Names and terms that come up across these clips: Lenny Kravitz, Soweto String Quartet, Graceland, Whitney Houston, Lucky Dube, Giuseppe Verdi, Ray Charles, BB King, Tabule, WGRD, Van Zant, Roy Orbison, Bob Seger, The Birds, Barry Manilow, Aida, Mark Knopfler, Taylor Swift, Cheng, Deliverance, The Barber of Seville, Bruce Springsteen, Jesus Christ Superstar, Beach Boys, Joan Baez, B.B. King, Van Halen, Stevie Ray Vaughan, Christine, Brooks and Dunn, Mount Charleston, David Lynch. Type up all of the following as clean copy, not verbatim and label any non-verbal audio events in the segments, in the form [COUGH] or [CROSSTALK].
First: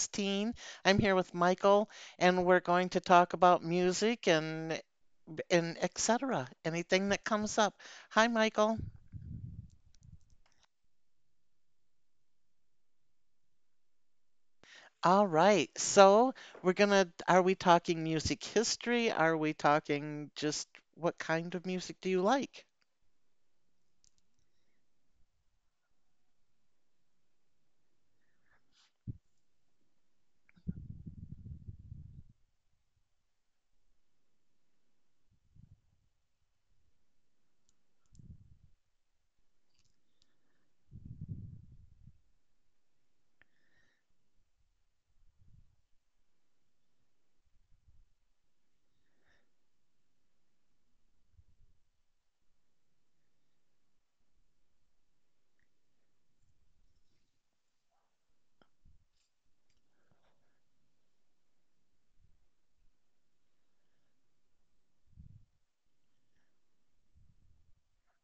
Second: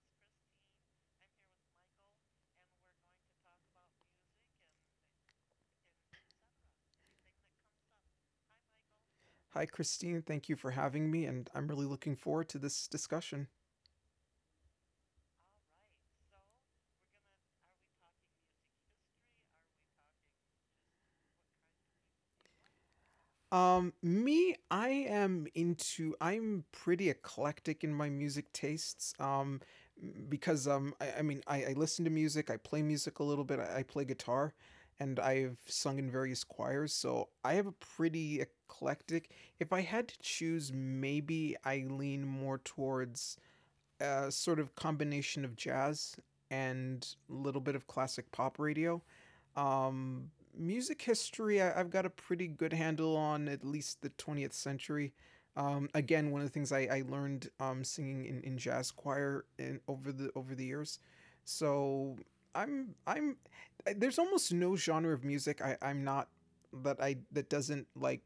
Christine. I'm here with Michael, and we're going to talk about music and etc. Anything that comes up. Hi, Michael. Hi, Christine. Thank you for having me, and I'm really looking forward to this discussion. All right. So we're gonna. Are we talking music history? Are we talking just what kind of music do you like? Me, I am into, I'm pretty eclectic in my music tastes. Because I listen to music, I play music a little bit, I play guitar, and I've sung in various choirs, so I have a pretty eclectic. If I had to choose, maybe I lean more towards a sort of combination of jazz and a little bit of classic pop radio. Um, music history, I've got a pretty good handle on at least the 20th century. Again, one of the things I learned singing in jazz choir over the years. So I'm there's almost no genre of music I, I'm not that doesn't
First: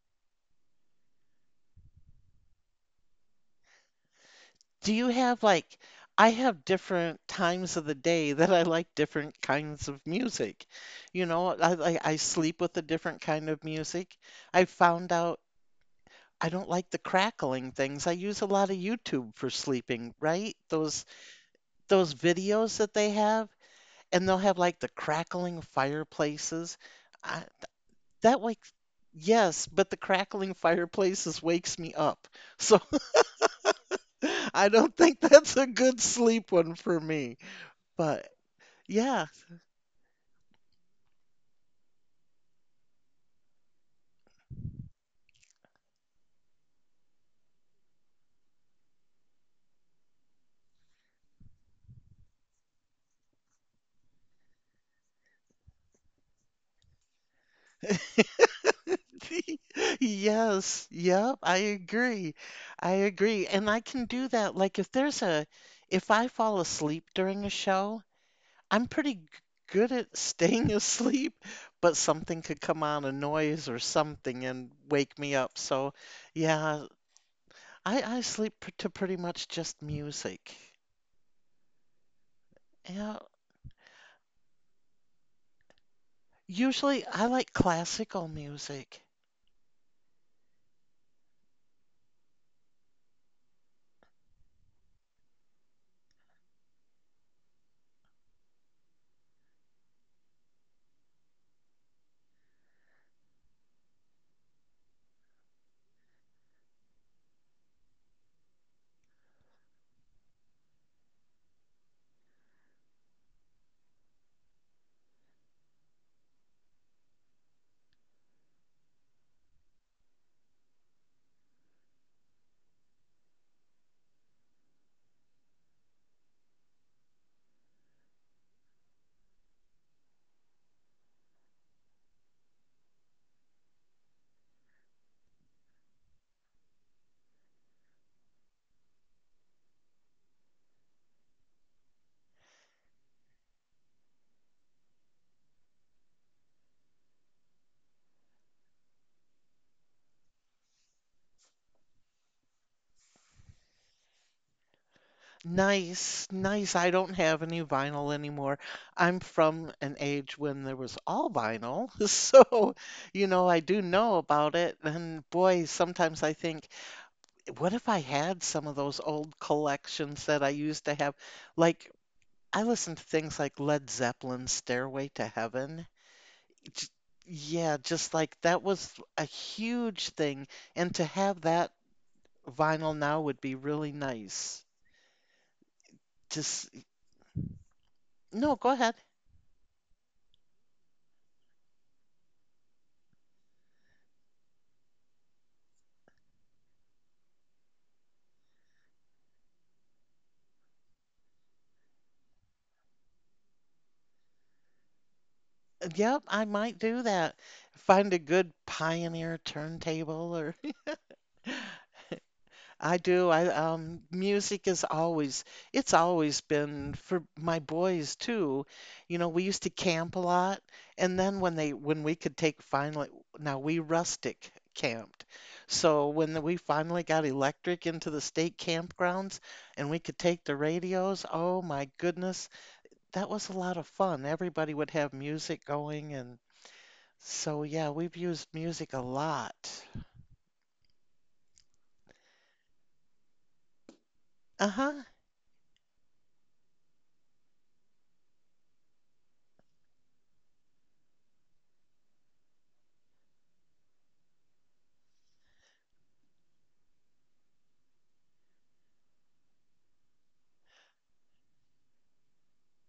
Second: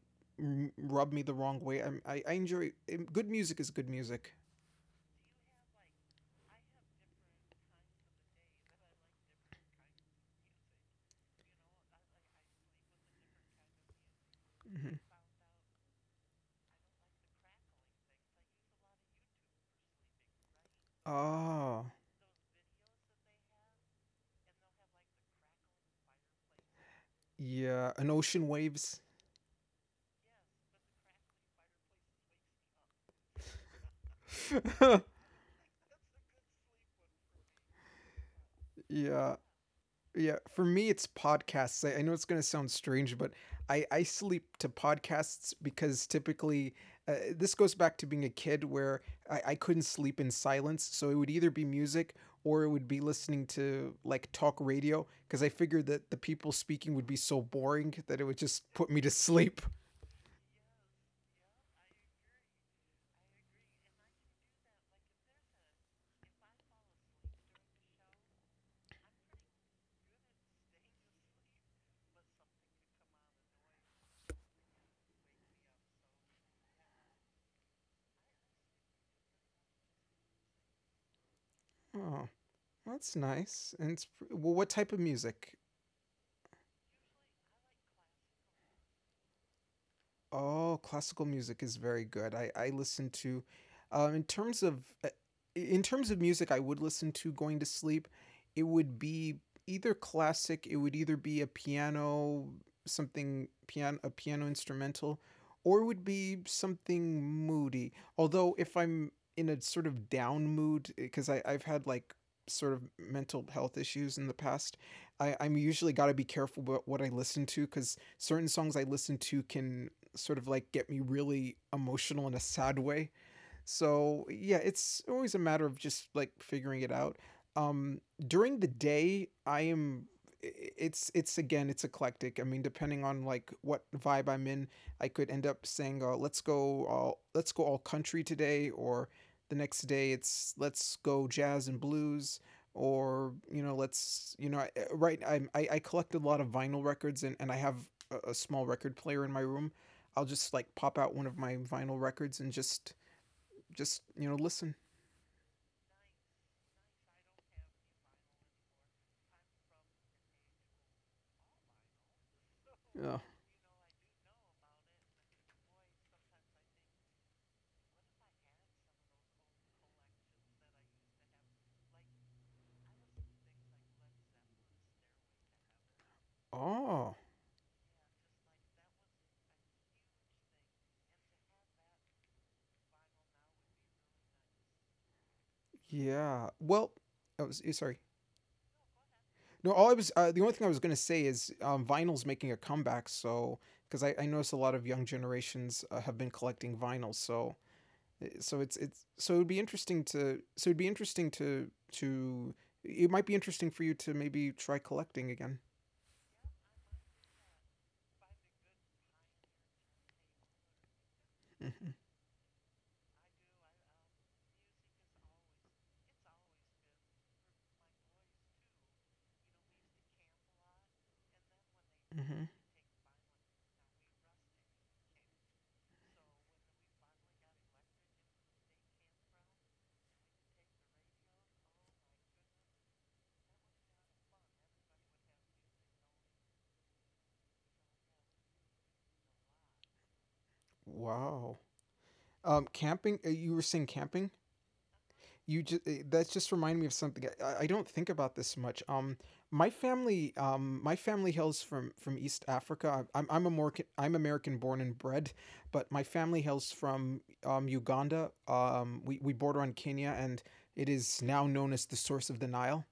rub me the wrong way. I enjoy good music is good music. Do you have like, I have different times of the day that I like different kinds of music. You know, I sleep with a different kind of music. I Hmm. found out I don't like the crackling things. I use a lot of YouTube for sleeping, right? Those Oh, those videos that they have, and they'll have like the crackling fireplaces. I, yeah. And that ocean wakes, waves. yes, but the crackling fireplaces wakes me up. So [LAUGHS] I don't [LAUGHS] think that's a good sleep one for me. But yeah. yeah. Yeah. For me, it's podcasts. I know it's going to sound strange, but I sleep to podcasts because typically this goes back to being a kid where I couldn't sleep in silence. So it would either be music or it would be listening to like talk radio because I figured that the people speaking would be so boring that it would just put me to [LAUGHS] [LAUGHS] sleep. Yes, yep, I agree. I agree. And I can do that. Like if there's a if I fall asleep during a show, I'm good at staying [LAUGHS] asleep, but something could come on a noise or something and wake me up. So, yeah, I sleep to pretty much just music. Oh, that's Yeah, nice. Well, what type of music? usually I like classical music. Oh, classical music is very good. I listen to, um, in terms of uh, in terms of music, I would listen to going to sleep. It would be either classic. It would either be a piano, something piano, a piano instrumental, or it would be something moody. Although if I'm in a sort of down mood, because I've had like sort of mental health issues in the past, I I'm usually got to be careful about what I listen to because certain songs I listen to can sort of like get me really emotional in a sad way, so yeah, it's always a matter of just like figuring it out. Um, during the day, It's again, it's eclectic. I mean, depending on like what vibe I'm in, I could end up saying, let's go all country today," or the next day it's let's go jazz and blues, or you know, let's you know, I- right? I'm, I collect a lot of vinyl records, and I have a small record player in my room. I'll just like pop out one of my vinyl records and just just listen. Nice, nice. I don't have any vinyl anymore. I'm from an age when there was all vinyl. [LAUGHS] So, Uh, you know, I do know about it. And boy, sometimes I think, what if I had some of those old collections that I used to have? Like, I listened to things like Led Zeppelin's Stairway to Heaven. J- oh, Yeah, just like that was a huge thing. And to have that vinyl now would be really nice. yeah. Just, Well, sorry. no, go ahead. No, all I was the only thing I was gonna say is vinyl's making a comeback. So because I notice a lot of young generations have been collecting vinyl. So eh, so it's so it'd be interesting to so it'd be interesting to it might be interesting for you to maybe try collecting again. Yep, I might do that. Find a good Pioneer turntable. Hmm. I do. I music is always it's always been for my boys too. You know, we used to camp a lot and then when we could Hmm. take finally now we rustic camped. So when we finally got electric into the state campgrounds and we could take the radios, oh my goodness, that was a lot of fun. Everybody would have music going and so yeah, we've used music a lot. Wow. Camping. You were saying camping. Uh-huh. You just That's just reminded me of something I don't think about this much. My family hails from east africa. I'm american, I'm american born and bred, but my family hails from uganda. We border on kenya, and it is now known as the source of the nile.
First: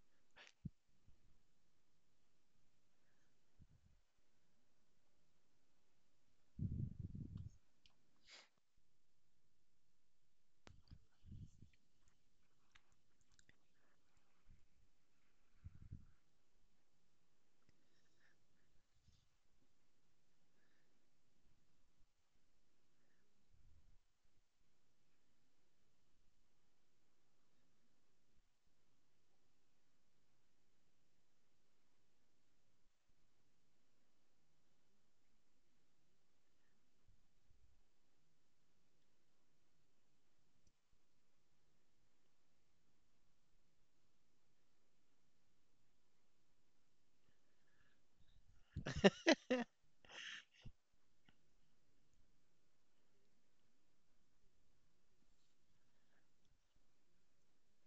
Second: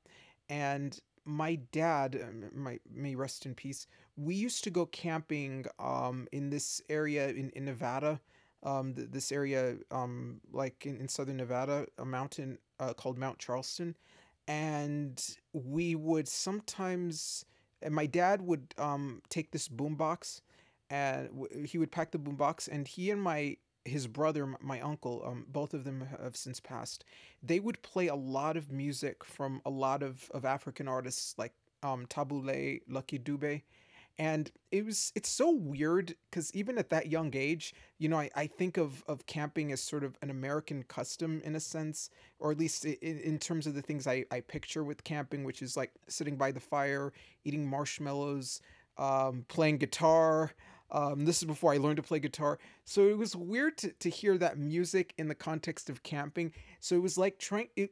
And my dad, my may rest in peace. We used to go camping in this area in Nevada, this area like in southern Nevada, a mountain called Mount Charleston, and we would sometimes. And my dad would take this boombox, and he would pack the boombox, and he and my his brother, my uncle, both of them have since passed. They would play a lot of music from a lot of African artists like Tabule, Lucky Dube, and it's so weird because even at that young age, you know, I think of camping as sort of an american custom in a sense, or at least in terms of the things I picture with camping, which is like sitting by the fire, eating marshmallows, playing [LAUGHS] guitar. This is before I learned to play guitar. So it was weird to hear that music in the context of camping. So it was like trying, it,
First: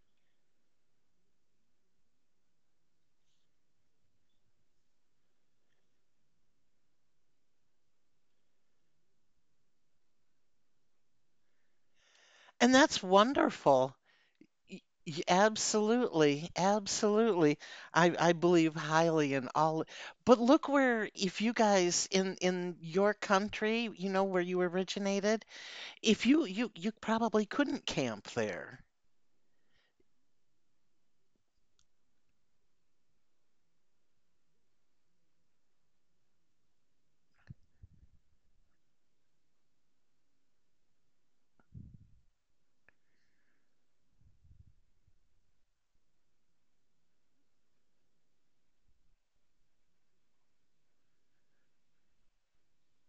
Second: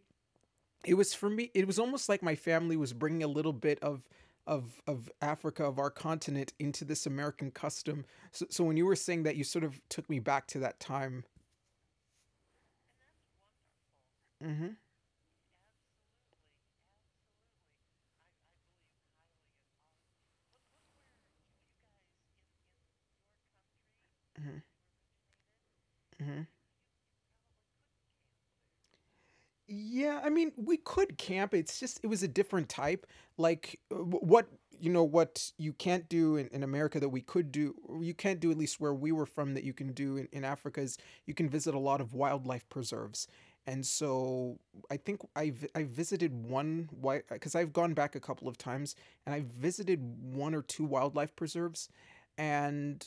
it was for me it was almost like my family was bringing a little bit of Africa, of our continent, into this American custom. So, so when you were saying that, you sort of took me back to that time. And that's wonderful. Mm-hmm. Y- Absolutely, absolutely. I believe highly in all. But look where if you guys in your country, you know where Mm-hmm. you originated, if Mm-hmm. you probably couldn't camp there. Yeah, I mean, we could camp. It's just it was a different type. Like what, you know, what you can't do in America that we could do, or you can't do at least where we were from that you can do in Africa is you can visit a lot of wildlife preserves. And so I visited one, why, because I've gone back a couple of times and I visited one or two wildlife preserves, and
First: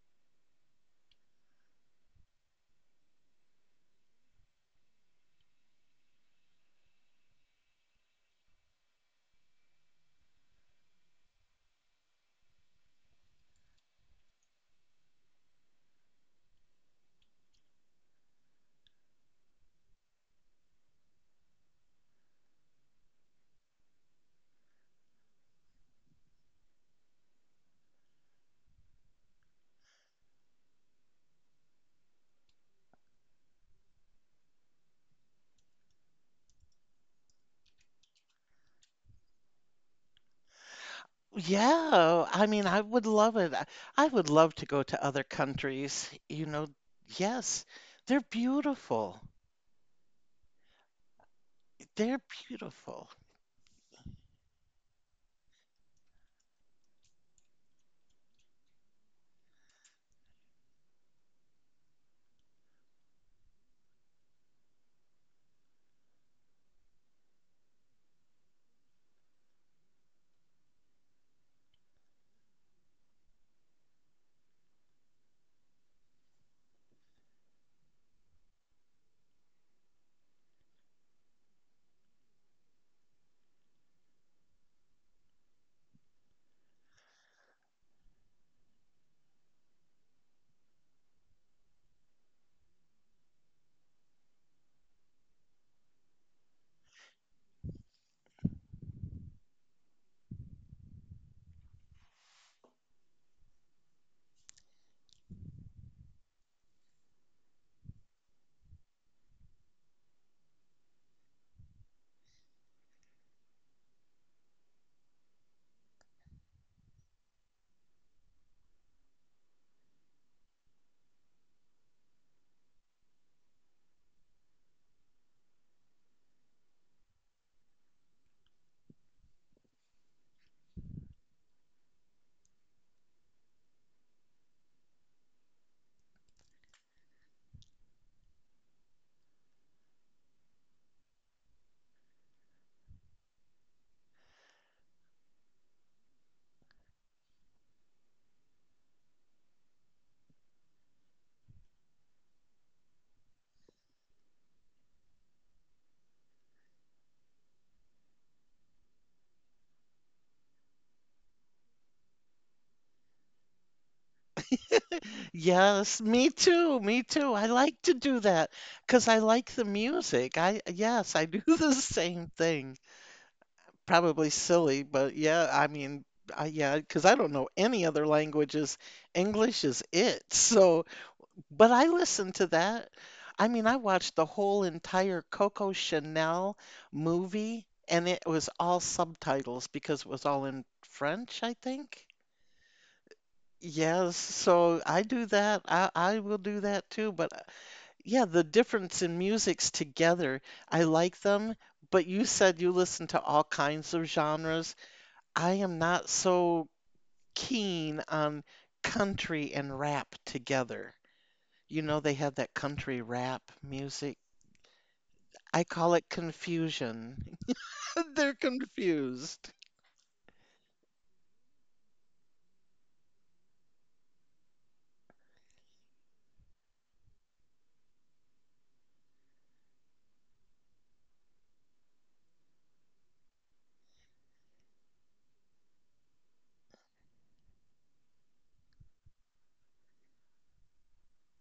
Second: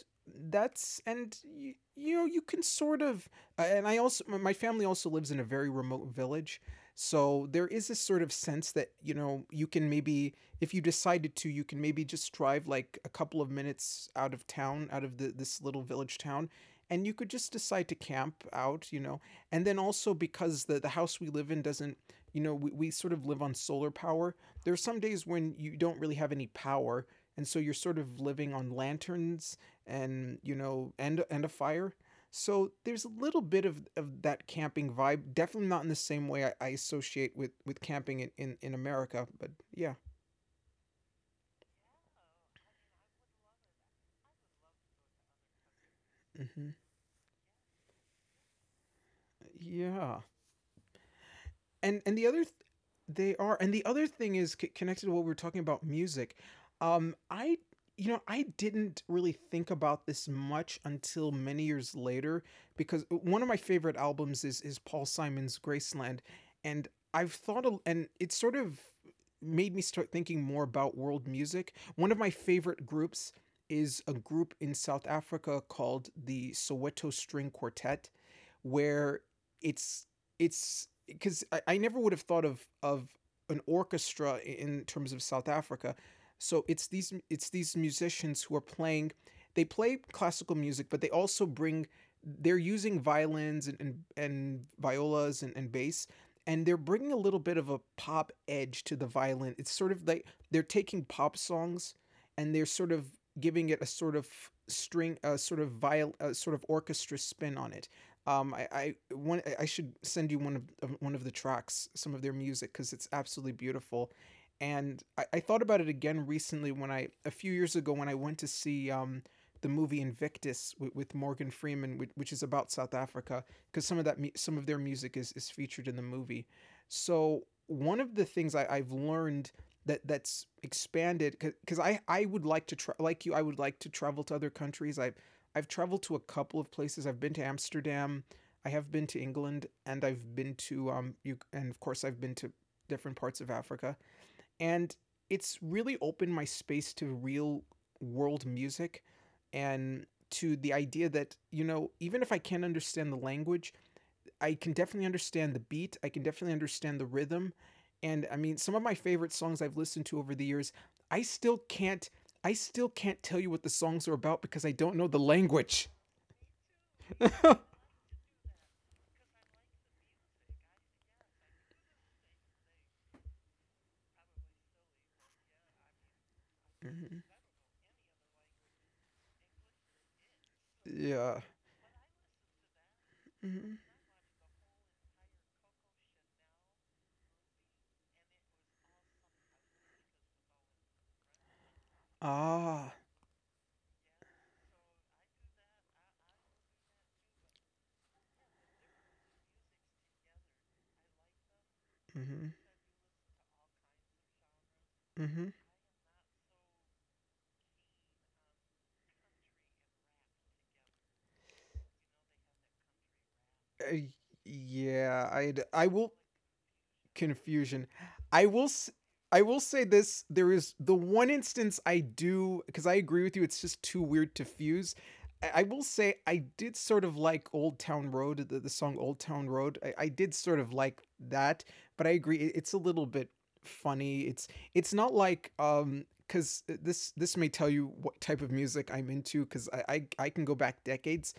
you know you can sort of and I also, my family also lives in a very remote village. So there is this sort of sense that, you know, you can maybe, if you decided to, you can maybe just drive like a couple of minutes out of town, out of this little village town, and you could just decide to camp out, you know. And then also because the house we live in doesn't, you know, we sort of live on solar power. There are some days when you don't really have any power. And so you're sort of living on lanterns and, you know, and a fire, so there's a little bit of that camping vibe. Definitely not in the same way I associate with camping in America, but yeah. Yeah, I mean, I would love it. I would love to go to other countries, you know. Hmm. Yes, they're beautiful. Yeah. And They're the other th- beautiful. They are. And the other thing is connected to what we were talking about, music. I You know, I didn't really think about this much until many years later, because one of my favorite albums is paul simon's graceland. And I've thought a, And it sort of made me start thinking more about world music. One of my favorite groups is a group in south africa called the soweto string quartet, where it's it's because I never would have thought of an orchestra in terms of South Africa. So it's these, it's these musicians who are playing. They play classical music, but they also bring. They're using violins and and violas and bass, and they're bringing a little bit of a pop edge to the violin. It's sort of like they're taking pop songs, and they're sort of giving it a sort of string, a sort of viol, a sort of orchestra spin on it. I should send you one one of the tracks, some of their music, because it's absolutely beautiful. And I thought about it again recently when I a few years ago when I went to see the movie Invictus with Morgan Freeman, which is about South Africa, because some of that some of their music is featured in the movie. So one of the things I've learned that that's expanded because I would like to like you I would like to travel to other countries. I've traveled to a couple of places. I've been to Amsterdam, I have been to England, and I've been to you and of course I've been to different parts of Africa. And it's really opened my space to real world music, and to the idea that, you know, even if I can't understand the language, I can definitely understand the beat, I can definitely understand the rhythm. And I mean, some of my favorite songs I've listened to over the years, I still can't I still can't tell you what the songs are about because I don't know the language. Yes, me too, me too. I like [LAUGHS] to do that because I like the music. I, yes, I do [LAUGHS] the same thing. Probably silly, but yeah, I mean, I, yeah, because I don't hmm. know any other languages. English is it. [LAUGHS] So, Yeah. but I listen to that. I mean, I Hmm. watched the whole entire Coco Chanel movie and it was all subtitles because it was all in French, I think. Ah. Yes, so I do that. I will do that too, but yeah, the difference in music's together. I like them, but you Hmm. said you listen to all kinds of genres. I Hmm. am not so keen on country and rap together. You know, they have that country rap music. Yeah. I I call it will confusion. Confusion. [LAUGHS] They're I confused. will say this, there is the one instance I do, cuz I agree with you, it's just too weird to fuse. I will say I did sort of like Old Town Road, the song Old Town Road. I did sort of like that, but I agree it's a little bit funny. It's not like cuz this may tell you what type of music I'm into, cuz I can go back decades.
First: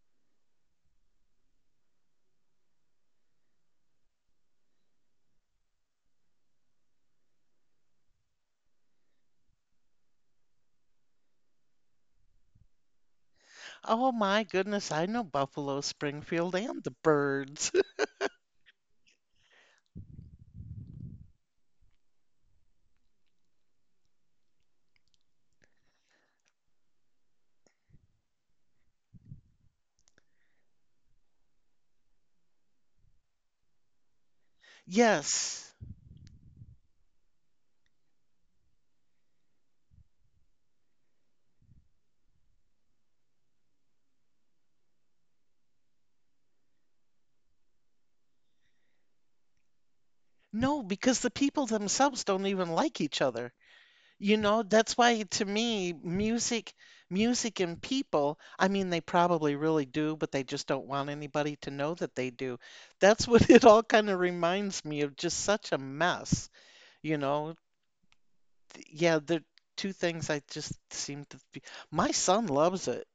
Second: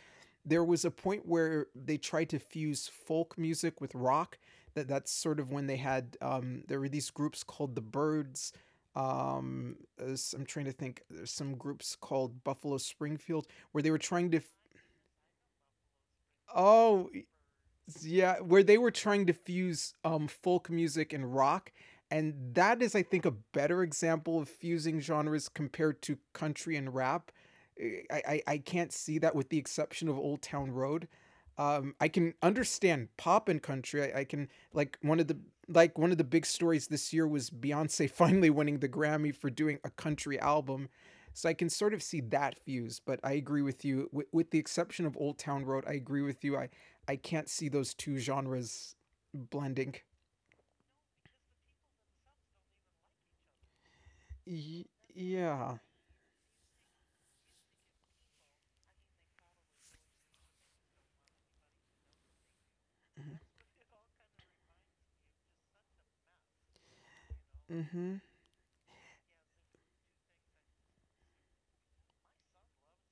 There was a point where they tried to fuse folk music with rock that's sort of when they had there were these groups called the Birds. Um, I'm trying to think. There's some groups called Buffalo Springfield where they were Oh trying tomy goodness, I know Buffalo Springfield and the Oh Birds. [LAUGHS] yeah, where they were trying to fuse folk music and rock. And that is, I think, a better example of fusing genres compared to country and rap. I can't see that with the exception of Old Town Road. I can understand pop and country. I can like one of the Yes. like one of the big stories this year was Beyonce [LAUGHS] finally winning the Grammy for doing a country album. So I can sort of see that fuse, but I agree with you. With the exception of Old Town Road, I agree with you. I can't see those two genres blending. No, because the people themselves don't even like each other. You know, Y- that's why to yeah. me, music and people, I mean, they probably really do, but they just don't want anybody to know that they do. That's what [LAUGHS] it all kind of reminds me of, just such a mess, you know. Mm-hmm. Yeah, the two things I just seem to be. My son loves it.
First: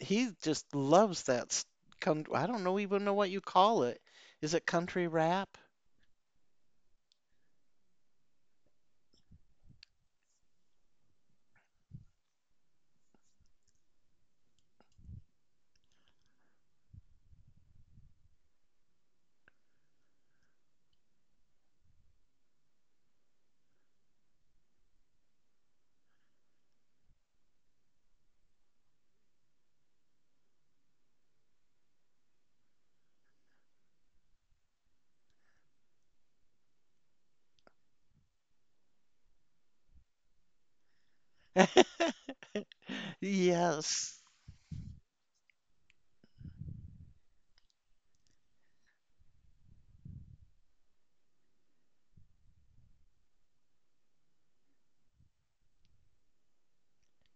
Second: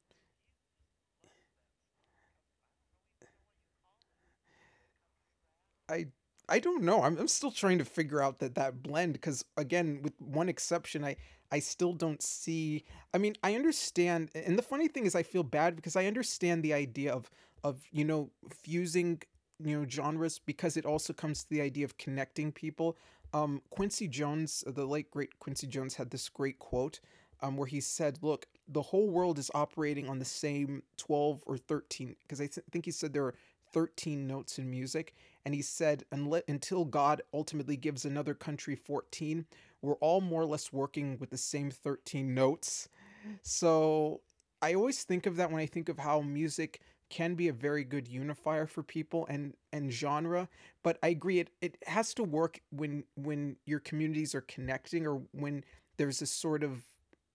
He just loves that. Con I don't know even know what you call it. Is it country rap? I I don't know. I'm still trying to figure out that blend because again, with one exception, I still don't see. I mean, I understand, and the funny thing is, I feel bad because I understand the idea of fusing genres because it also comes to the idea of connecting people. Quincy Jones, the late great Quincy Jones, had this great quote where he said, "Look, the whole world is operating on the same 12 or 13, because I think he said there are 13 notes in music." And he said, until God ultimately gives another country 14, we're all more or less working with the same [LAUGHS] 13 notes. Yes. So I always think of that when I think of how music can be a very good unifier for people and genre, but I agree, it has to work when your communities are connecting, or when there's this sort of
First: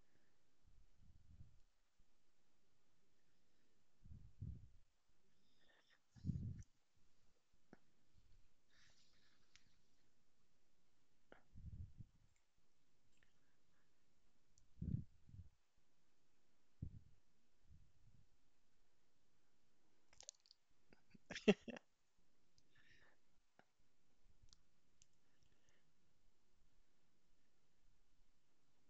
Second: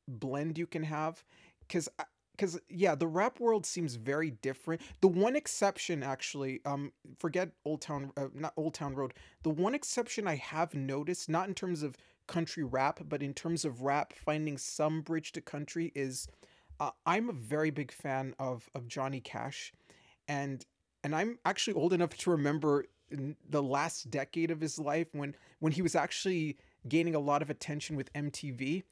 blend you can have because yeah, the rap world seems very different. The one exception, actually, forget Old Town, not Old Town Road, the one exception I have noticed, not in terms of country rap, but in terms of rap finding some bridge to country, is, I'm a very big fan of Johnny Cash, and I'm actually old enough to remember in the last decade of his life when he was actually gaining a lot of attention with MTV.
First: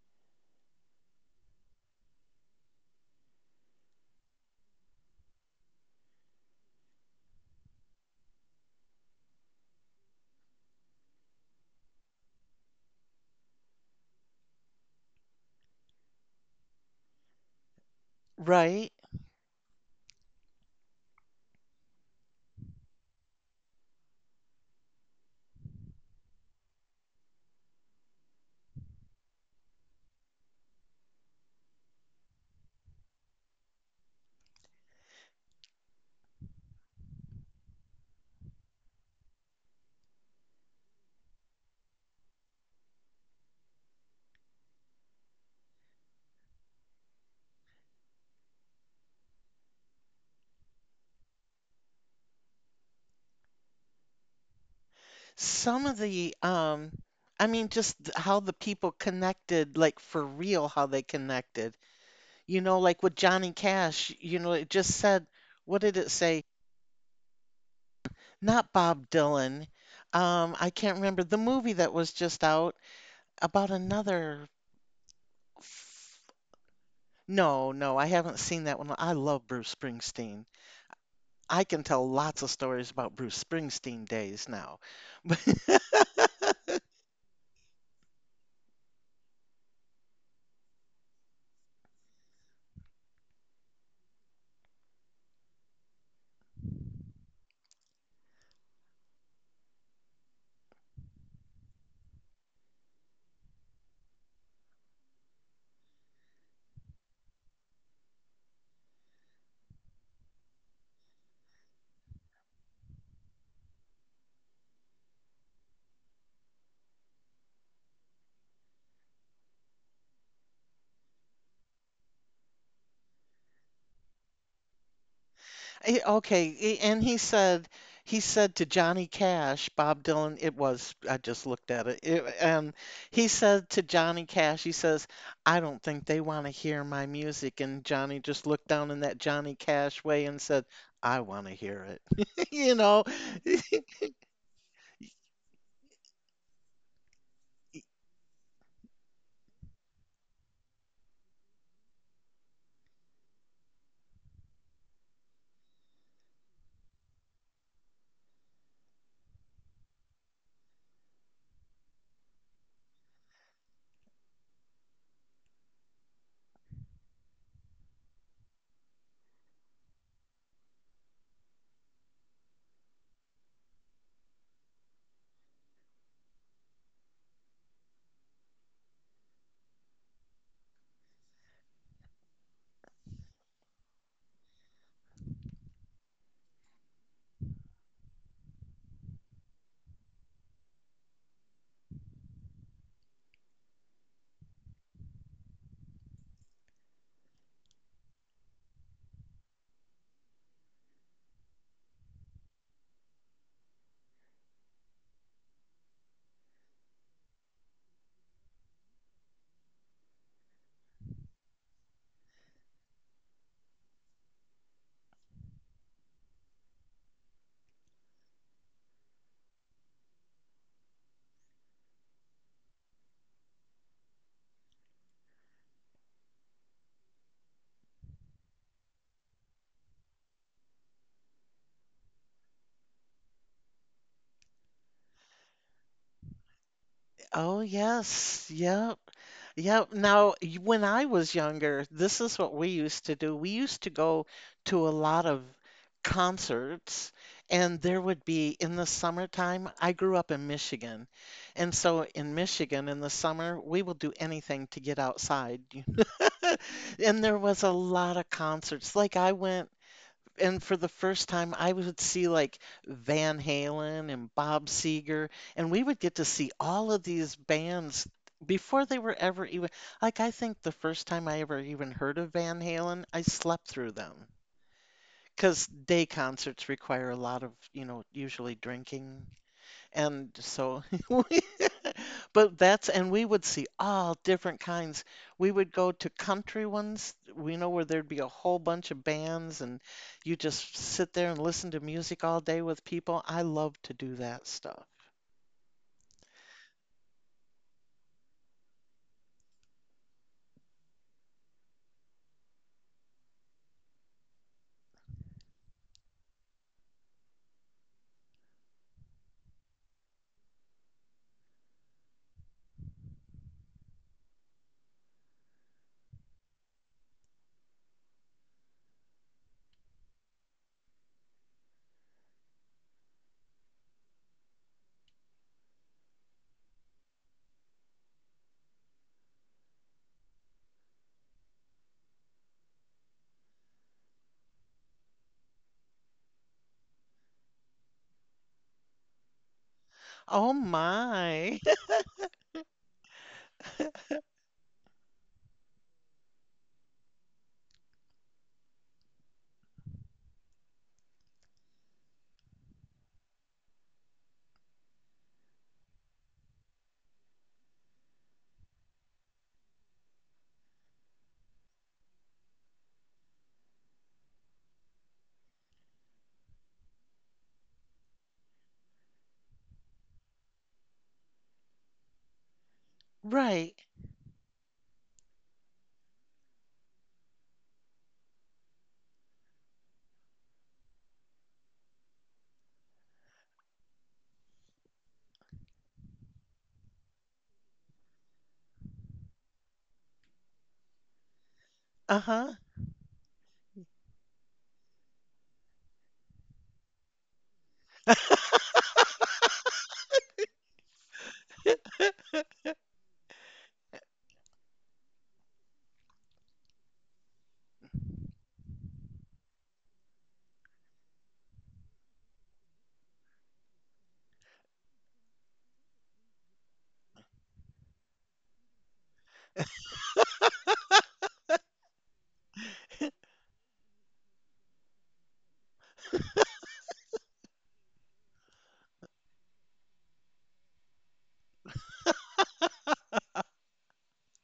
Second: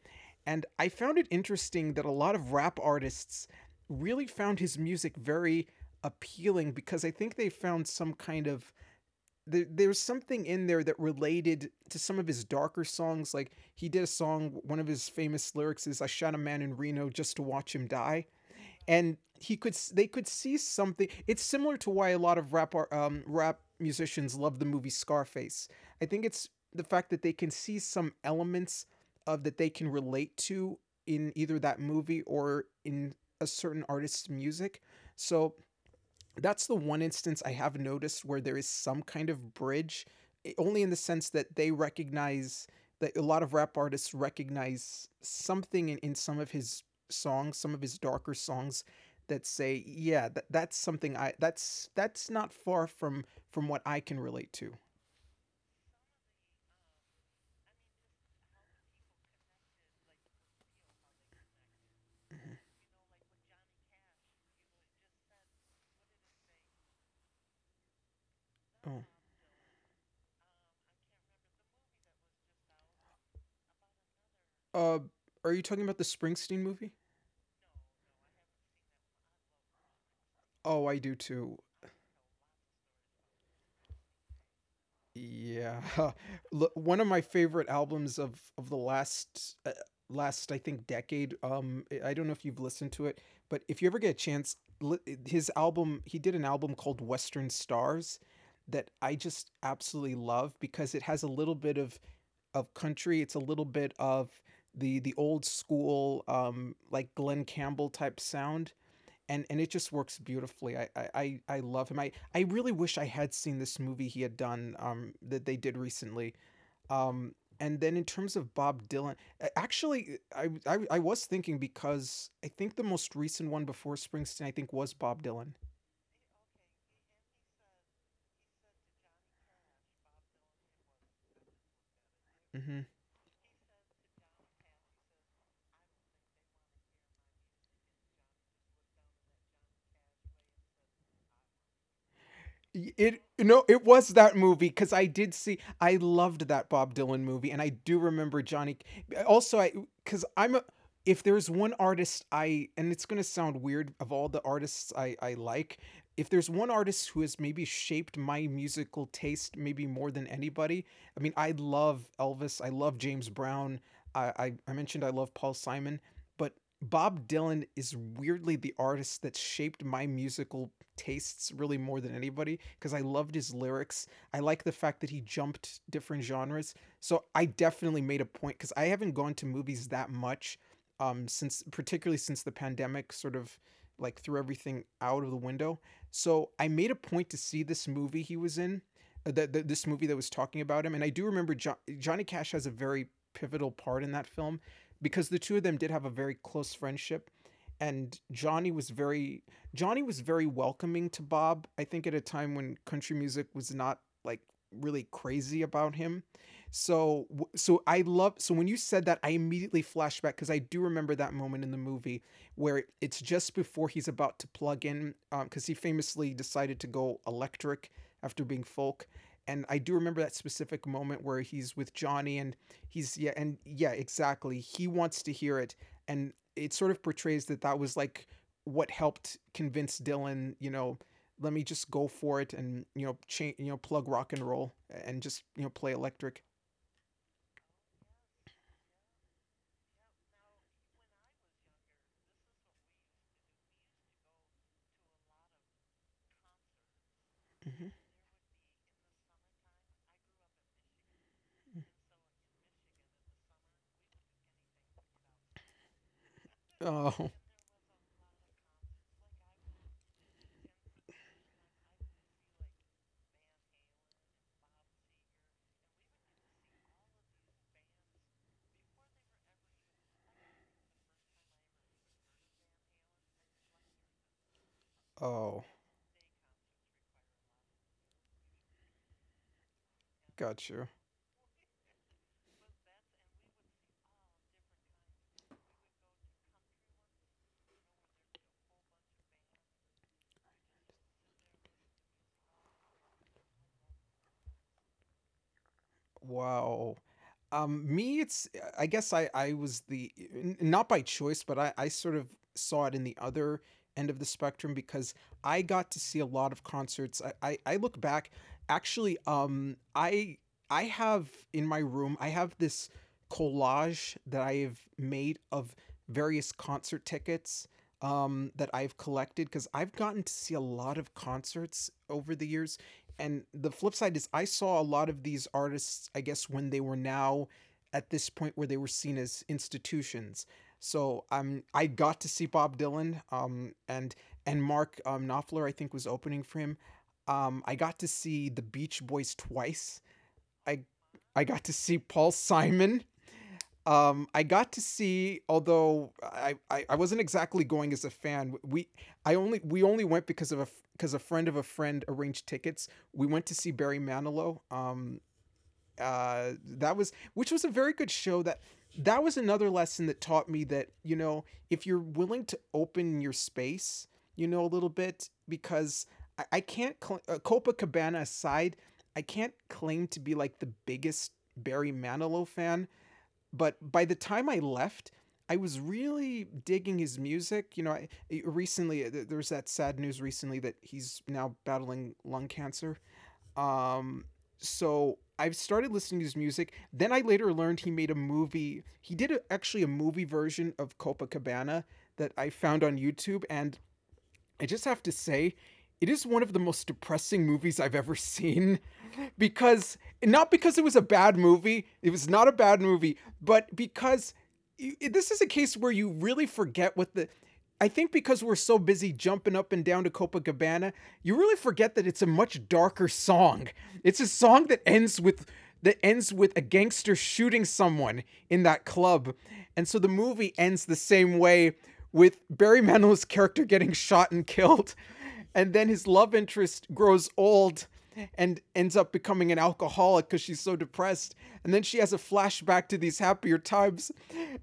And I found it interesting that a lot of rap artists really found his music very appealing, because I think they found some kind of there's something in there that related to some of his darker songs. Like, he did a song, one of his famous lyrics is, "I shot a man in Reno just to watch him die," Right? and he could they could see something. It's similar to why a lot of rap musicians love the movie Scarface. I think it's the fact that they can see some elements of that they can relate to in either that movie or in a certain artist's music. So that's the one instance I have noticed where there is some kind of bridge, eh, only in the sense that they recognize that a lot of rap artists recognize something in some of his songs, some of his darker songs, that say, yeah, that's something I that's not far from what I can relate to. Some of the, I mean, just how the people connected, like for real, how they connected. You know, like with Johnny Cash, you know, it just said, what did it say? Not Oh. Bob Dylan. I can't remember the movie that was just out about another. Uh are you talking about the f- Springsteen movie? No, no, I haven't seen that one. I love Bruce Springsteen. Oh, I do too. I can tell lots of stories about Bruce Springsteen days now. [LAUGHS] Yeah. [LAUGHS] Look, one of my favorite albums of the last last I think decade. I don't know if you've listened to it, but if you ever get a chance, his album, he did an album called Western Stars that I just absolutely love because it has a little bit of country, it's a little bit of the old school like Glenn Campbell type sound, and it just works beautifully. Love him. I really wish I had seen this movie he had done that they did recently. Um and then in terms of Bob Dylan, actually I was thinking, because I think the most recent one before Springsteen I think was Bob Dylan. Eh, okay, eh, and he said to Johnny Cash, Bob Dylan, it was I just looked at it and Hmm. he said to Johnny Cash, he says, I don't think they want to hear my music. And Johnny just looked down in that Johnny Cash way and said, I want to hear it. [LAUGHS] You know, It, no, it was that movie, because I did see. I loved that Bob Dylan movie, and I do remember Johnny. Also, I, because I'm a. If there's one artist I, and it's gonna sound weird, of all the artists I like, if there's one artist who has maybe shaped my musical taste maybe more than anybody, I mean, I love Elvis, I love James Brown, I mentioned I love Paul Simon, but Bob Dylan is weirdly the artist that shaped my musical tastes really more than anybody, because I loved his lyrics. I like the fact that he jumped different genres. So I definitely made a point, because I haven't gone to movies that much since, particularly since the pandemic sort of like threw everything out of the window. So I made a point to see this movie he was in, this movie that was talking about him. And I do remember Johnny Cash has a very pivotal part in that film because the two of them did have a very close friendship. And Johnny was very welcoming to Bob, I think at a time when country music was not like really crazy about him. So I love, so when you said that I immediately flashed back, cuz I do remember that moment in the movie where it's just before he's about to plug in, because cuz he famously decided to go electric after being folk, and I do remember that specific moment where he's with Johnny, and he's, yeah, and yeah, exactly, he wants to hear it, and it sort of portrays that that was like what helped convince Dylan, you know, let me just go for it and, you know, change, you know, plug rock and roll and just, you know, play electric. oh, yes. Yep. Yep. Now, when I was younger, this is what we used to do. We used to go to a lot of concerts, and Mm-hmm. there would be in the summertime. I grew up in Michigan. And so in Michigan, in the summer, we will do anything to get outside. [LAUGHS] And Oh, there was a lot of concerts. Like I went and for the first time, I would see like Van Halen and Bob Seger, and we would get to see all of these bands before they were ever even like I think the first time I ever even heard of Van Halen, I slept through them oh, because day concerts require a lot of, you know, usually drinking. And got so, you. [LAUGHS] we- but that's, and we would see all different kinds. We would go to country ones, we know where there'd be a whole bunch of bands, and you just sit there and listen to music all day with people. I love to do that stuff. Wow. Me, it's, I guess I was the not by choice, but I sort of saw it in the other end of the spectrum because I got to see a lot of concerts. I look back, actually, I have in my room I have this collage that I have made of various concert tickets that I've collected because I've gotten to see a lot of concerts over the years, and the flip side is, I saw a lot of these artists, I guess, when they were now at this point where they were seen as institutions. So I got to see Bob Dylan, and Mark Knopfler, I think, was opening for him. I got to see the Beach Boys twice. Oh I my. got to [LAUGHS] see Paul Simon, I got to see, although I wasn't exactly going as a fan. We only went because of a because a friend of a friend arranged tickets. We went to see Barry Manilow. That was, which was a very good show. That was another lesson that taught me that, you know, if you're willing to open your space, you know, a little bit, because I can't Copacabana aside, I can't claim to be like the biggest Barry Manilow fan, Right. but by the time I left, I was really digging his music. You know, I, recently there was that sad news recently that he's now battling lung cancer. Um, so I've started listening to his music. Then I later learned he made a movie. He did a, actually a movie version of Copacabana that I Uh-huh. found on YouTube, and I just have to say, it is one of the most depressing movies I've ever [LAUGHS] seen because, not because it was a bad movie. It was not a bad movie, but because you, this is a case where you really forget what the. I think because we're so busy jumping up and down to Copacabana, you really forget that it's a much darker song. It's a song that ends with a gangster shooting someone in that club. And so the movie ends the same way, with Barry Manilow's character getting shot and killed, and then his love interest grows old and ends up becoming an alcoholic because she's so depressed. And then she has a flashback to these happier times.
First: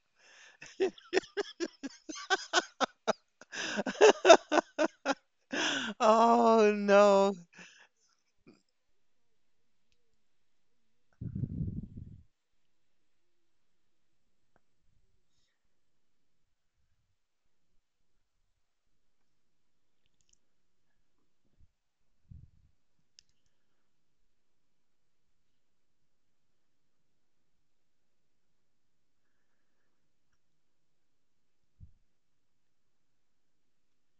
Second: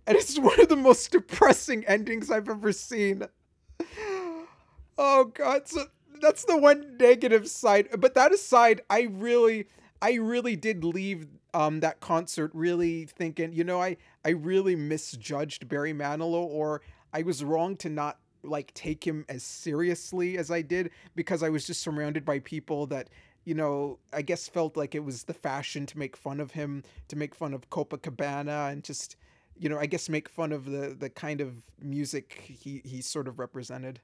And it's one of the most depressing endings I've ever seen. [LAUGHS] Oh god, so that's the Oh one no. negative side. But that aside, I really did leave that concert really thinking, you know, I really misjudged Barry Manilow. Or I was wrong to not like take him as seriously as I did, because I was just surrounded by people that, you know, I guess felt like it was the fashion to make fun of him, to make fun of Copacabana, and just I guess make fun of the kind of music he sort of represented.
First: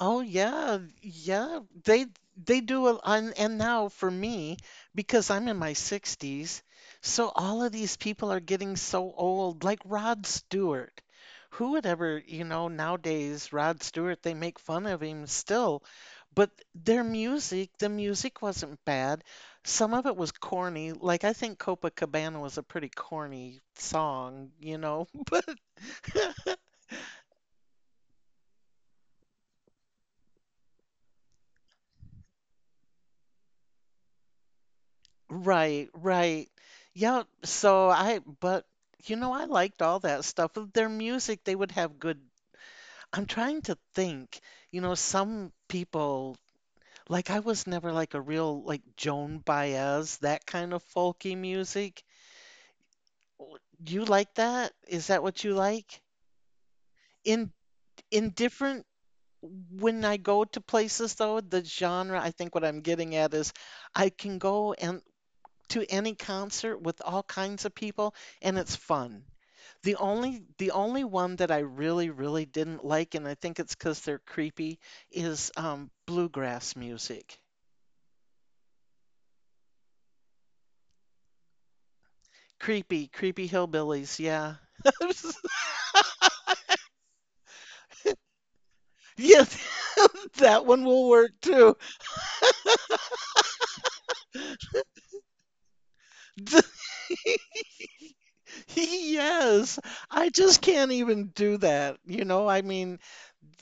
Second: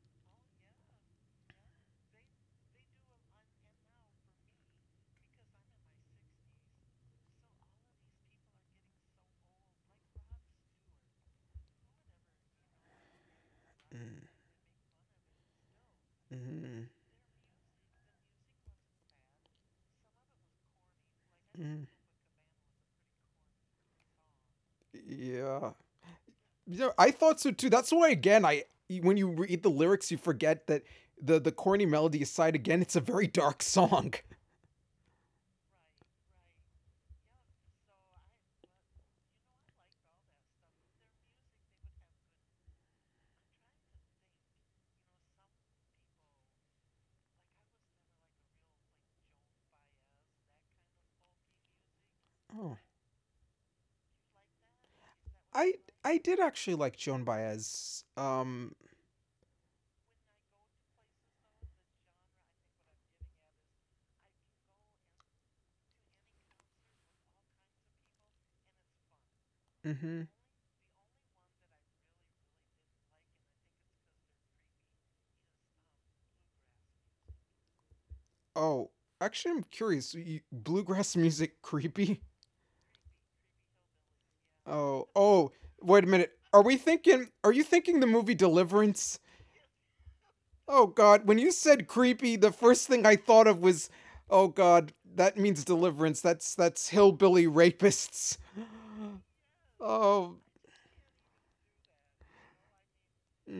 Oh yeah, yeah. They do a and, now for me, because I'm in my 60s, so all of these people are getting so old, like Rod Stewart. Who would ever, you know, nowadays Rod Stewart, Mm. they make fun of him still, but Mm-hmm. The music wasn't bad. Some of it was corny. Like I think Copacabana was a pretty corny song, you know, [LAUGHS] Yeah, but yeah, I thought so too. That's why, again, when you read the lyrics you forget that the corny melody aside, again, it's a very dark [LAUGHS] song. right, right. Yeah, so I, but you know, I liked all that stuff. Of their music, they would have good. I'm trying to think, you know, some people, like I was never like a real, like Joan Baez, that kind of folky music. Oh. W- You like that? Is that what you I like? I did actually like Joan In Baez. in different When I go to places though, the genre, I think what I'm getting at is I can go and to any concert with all kinds of people and it's fun. Mhm. The only one that I really really didn't like and I think it's cuz they're creepy is bluegrass music. Oh, actually I'm curious. Bluegrass [LAUGHS] music creepy? Creepy, creepy hillbillies, yeah. Oh, [LAUGHS] oh, wait a minute. Are you thinking the movie Deliverance? Yes, [LAUGHS] that one Oh will god, work when you too. said creepy, the first thing I thought of was, oh god, that means Deliverance. [LAUGHS] That's hillbilly rapists. [GASPS] Yes, I Oh. just can't even do that. You know, I mean,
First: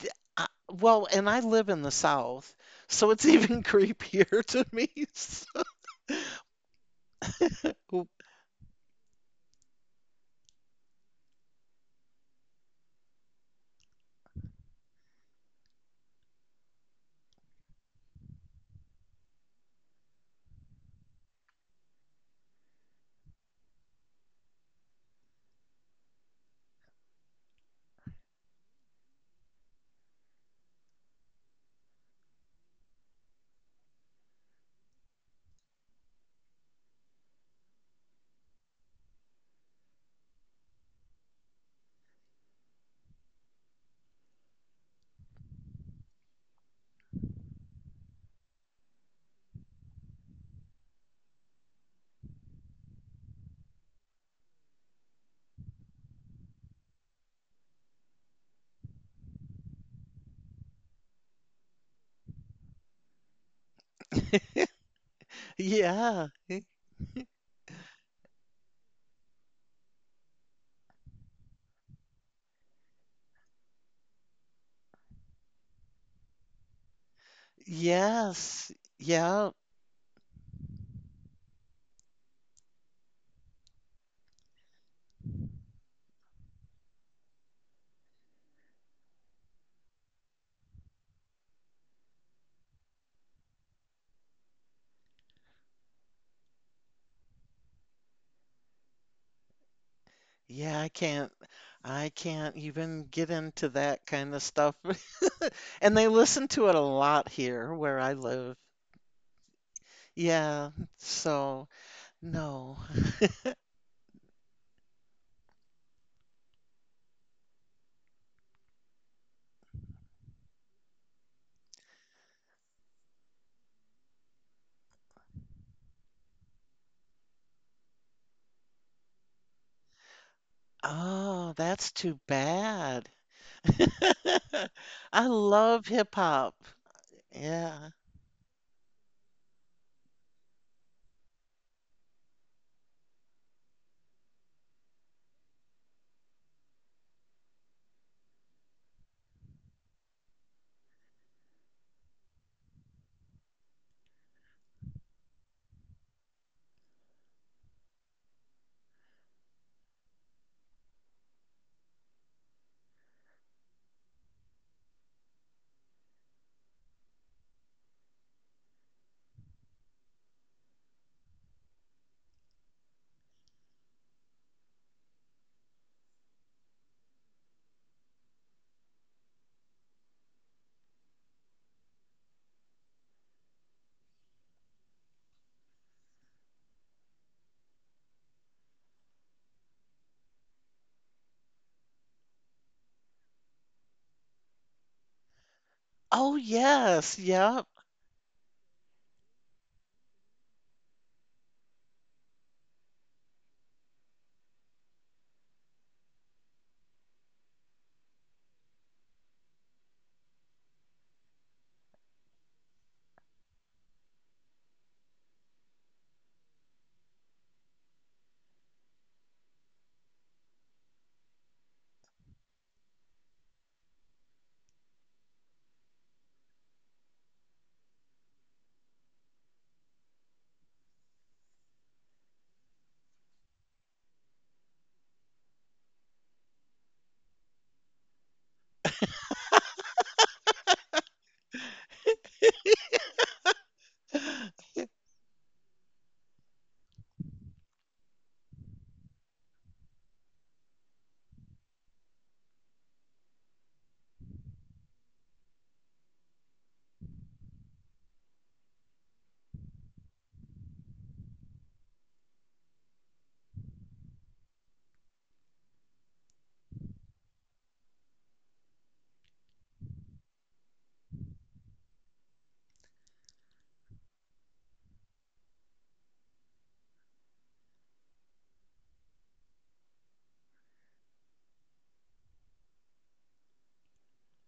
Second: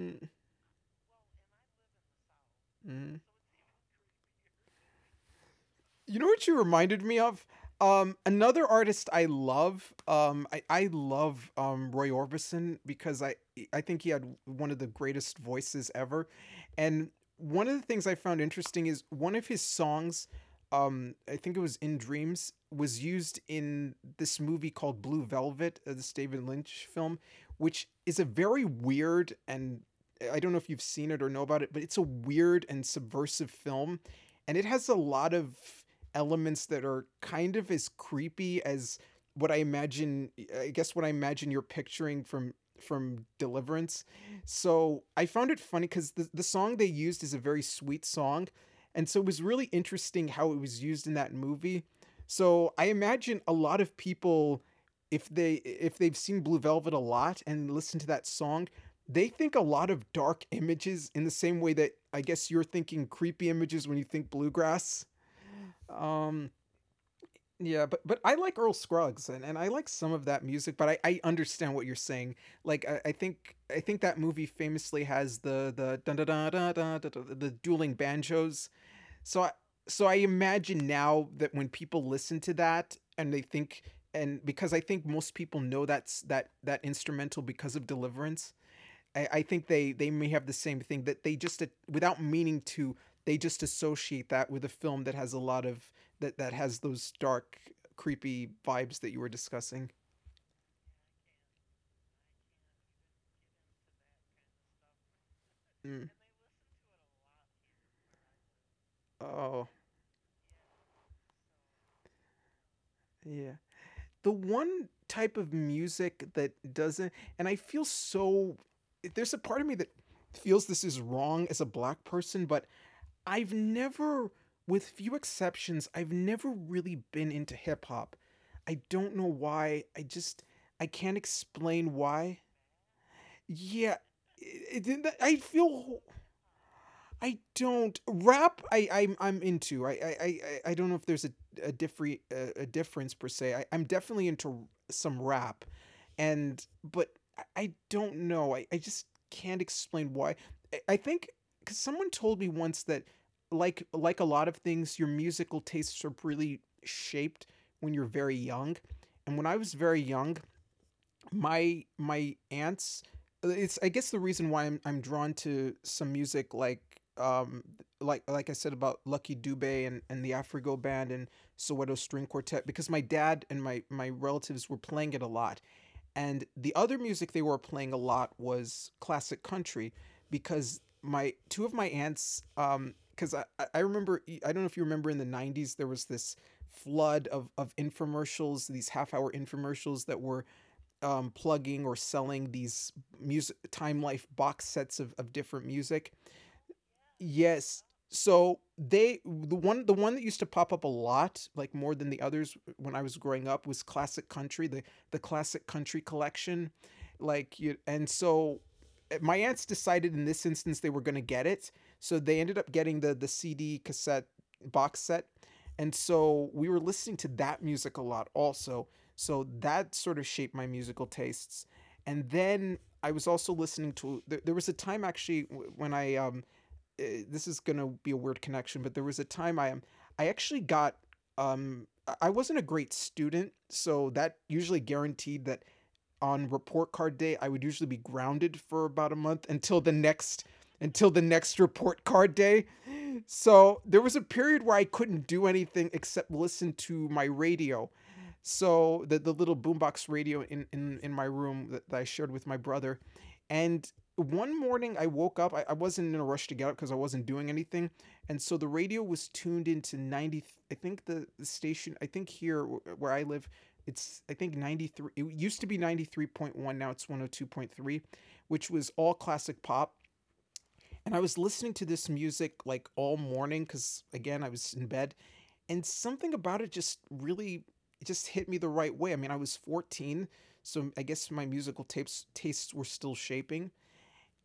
well, and I live in the South, so mm. it's even [LAUGHS] creepier to me. [LAUGHS] So, You know what you reminded me of? Another artist I love, I love Roy Orbison, because I think he had one of the greatest voices ever, and one of the things I found interesting is one of his songs, I think it was "In Dreams," was used in this movie called Blue Velvet, this David Lynch film, which is a very weird and, I don't know if you've seen it or know about it, but it's a weird and subversive film, and it has a lot of elements that are kind of as creepy as what I imagine, I guess what I imagine you're picturing from Deliverance. So I found it funny because the song they used is a very sweet song. And so it was really interesting how it was used in that movie. So I imagine a lot of people, if they if they've seen Blue Velvet a lot and listen to that song, they think a lot of dark images in the same way that I guess you're thinking creepy images when you think bluegrass. yeah. Um yeah, but I like Earl Scruggs, and I like some of that music, but I understand what you're saying. I think that movie famously has the dun dun dun dun dun dun dun- the dueling banjos. Yes. So Yeah. I so I imagine now that when people listen to that, and they think, and because I think most people know that's that instrumental because of Deliverance, I think they may have the same thing, that they just without meaning to, they just associate that with a film that has a lot of that has those dark creepy vibes that you were discussing. Yeah, I can't. I can't even get into that kind of stuff. [LAUGHS] And they Mm. listen to it a lot here where I live. Oh Yeah. So, no. yeah, the one type of music that doesn't, and I feel so, there's a part of me that feels this is wrong as a black person, but I've never, with few exceptions, I've never really been into hip hop. I don't know why. I can't Oh, that's explain too why. bad. [LAUGHS] Yeah, I I love feel hip hop. I Yeah. don't rap. I'm into. I- don't know if there's a different a difference per se. I'm definitely into some rap, and but I- don't know. I just can't explain why. I think because someone told me once that, like a lot of things, your musical tastes are really shaped when you're very young. And when I was very young, my aunts, it's I guess the reason why I'm drawn to some music, like um like I said, about Lucky Dubé and the Afrigo Band and Soweto String Quartet, because my dad and my relatives were playing it a lot, and the other music they were playing a lot was classic country, because my two of my aunts, because I remember, I don't know if you remember in the 90s, there was this flood of infomercials, these half hour infomercials that were, plugging or selling these music, Time Life box sets of different music. Oh, yes. Yep. Yes. So they, the one that used to pop up a lot, like more than the others when I was growing up, was classic country, the classic country collection. Like you, and so my aunts decided in this instance they were gonna get it. So they ended up getting the CD cassette box set. And so we were listening to that music a lot also. So that sort of shaped my musical tastes. And then I was also listening to, there was a time actually when this is gonna be a weird connection, but there was a time I am I actually got, um, I wasn't a great student, so that usually guaranteed that on report card day I would usually be grounded for about a month until the next, until the next report card day. So there was a period [GASPS] where I couldn't do anything except listen to my radio. So the little boombox radio in my room that, that I shared with my brother. And one morning I woke up, I wasn't in a rush to get up because I wasn't doing anything. And so the radio was tuned into I think the station, I think here where I live, it's, I think 93, it used to be 93.1, now it's 102.3, which was all classic pop. And I was listening to this music like all morning, cuz again I was in bed, and something about it just really, it just hit me the right way. I mean, I was 14, so I guess my musical tapes tastes were still shaping,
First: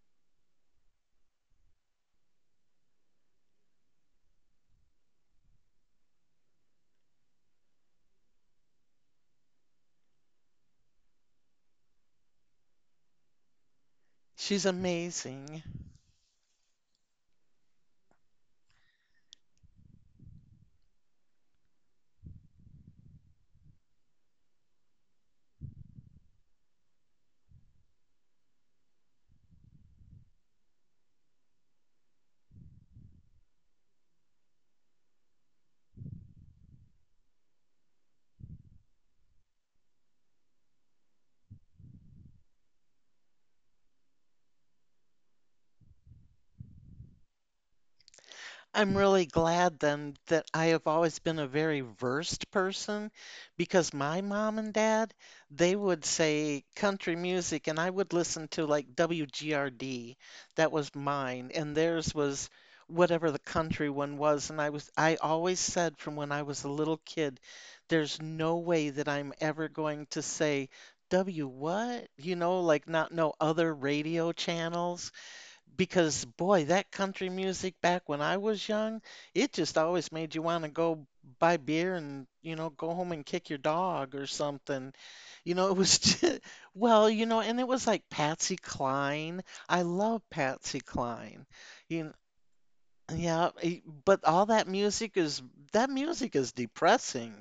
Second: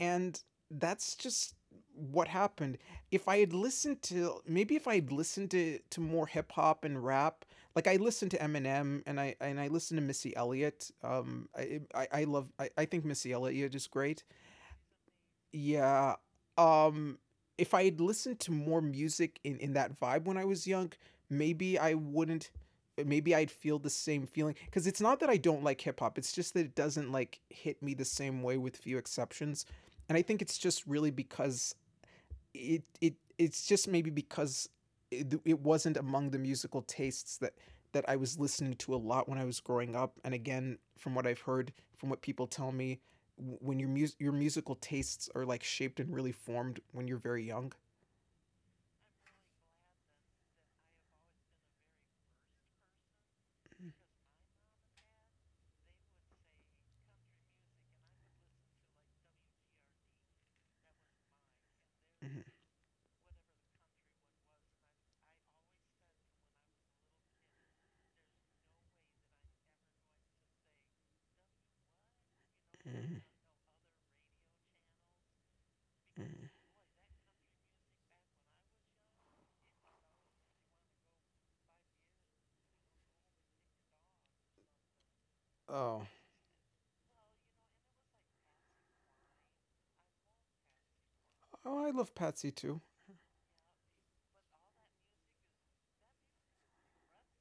and that's just what happened. If I had listened to, maybe if I had listened to, more hip hop and rap, like I listened to Eminem, and I listened to Missy Elliott. I love I think Missy Elliott is great. [LAUGHS] She's amazing. Yeah. Um, if I had listened to more music in that vibe when I was young, maybe I wouldn't, maybe I'd feel the same feeling, cuz it's not that I don't like hip hop, it's just that it doesn't like hit me the same way, with few exceptions. And I think it's just really because it's just maybe because it wasn't among the musical tastes that I was listening to a lot when I was growing up. And again, from what I've heard, from what people tell me, when your mus your musical tastes are like shaped and really formed when you're very young. I'm really glad then that I have always been a very versed person because my mom and dad, they would say country music and I would listen to like WGRD. That was mine and theirs Mm-hmm. was whatever the country one was and I always said from when I was a little kid, there's no way that I'm ever going to say W what? You know, like not Mm-hmm. know other radio channels because Mm-hmm. boy, that country music back when I was young, it just always made you want to go buy beer and, you know, go home and kick your dog or something. You know, it was [LAUGHS] Oh, just, well, you know, and it was like Patsy Cline. I love Patsy Cline. oh, I You know, love Patsy too. yeah, eh, but all that music is depressing.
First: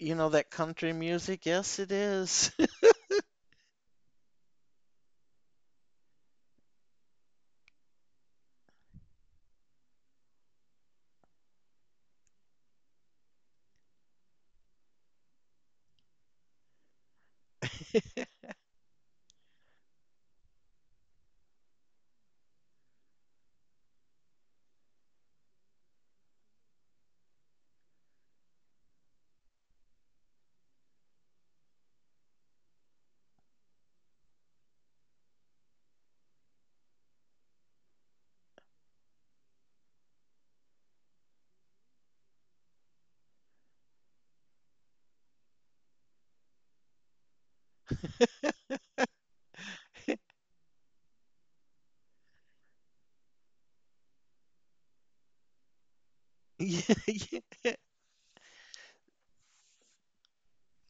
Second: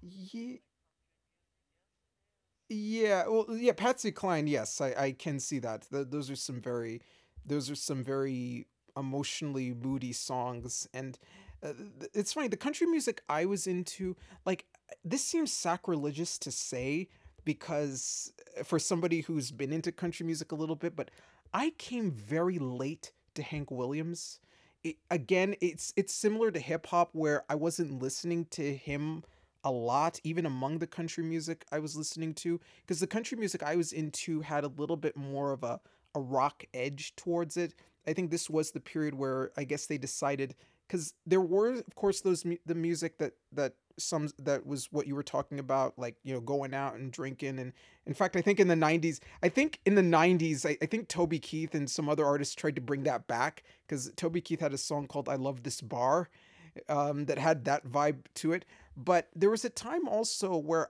You know, that Yeah. country music, yes, it is. [LAUGHS] Yeah, well, yeah, Patsy Cline. Yes, I can see that. Those are some very, those are some very emotionally moody songs, and uh, it's funny. The country music I was into, like, this seems sacrilegious to say, because, for somebody who's been into country music a little bit, but I came very late to Hank Williams. Again, it's similar to hip hop, where I wasn't listening to him a lot, even among the country music I was listening to, because the country music I was into had a little bit more of a rock edge towards it. I think this was the period where I guess they decided, because there were, of course, those the music that that some that was what you were talking about, like, you know, going out and drinking. And in fact, I think in the 90s, i think in the 90s i, I think Toby Keith and some other artists tried to bring that back, because Toby Keith had a song called "I Love This Bar," Yeah, that had yeah, that vibe to it. But there was a time also where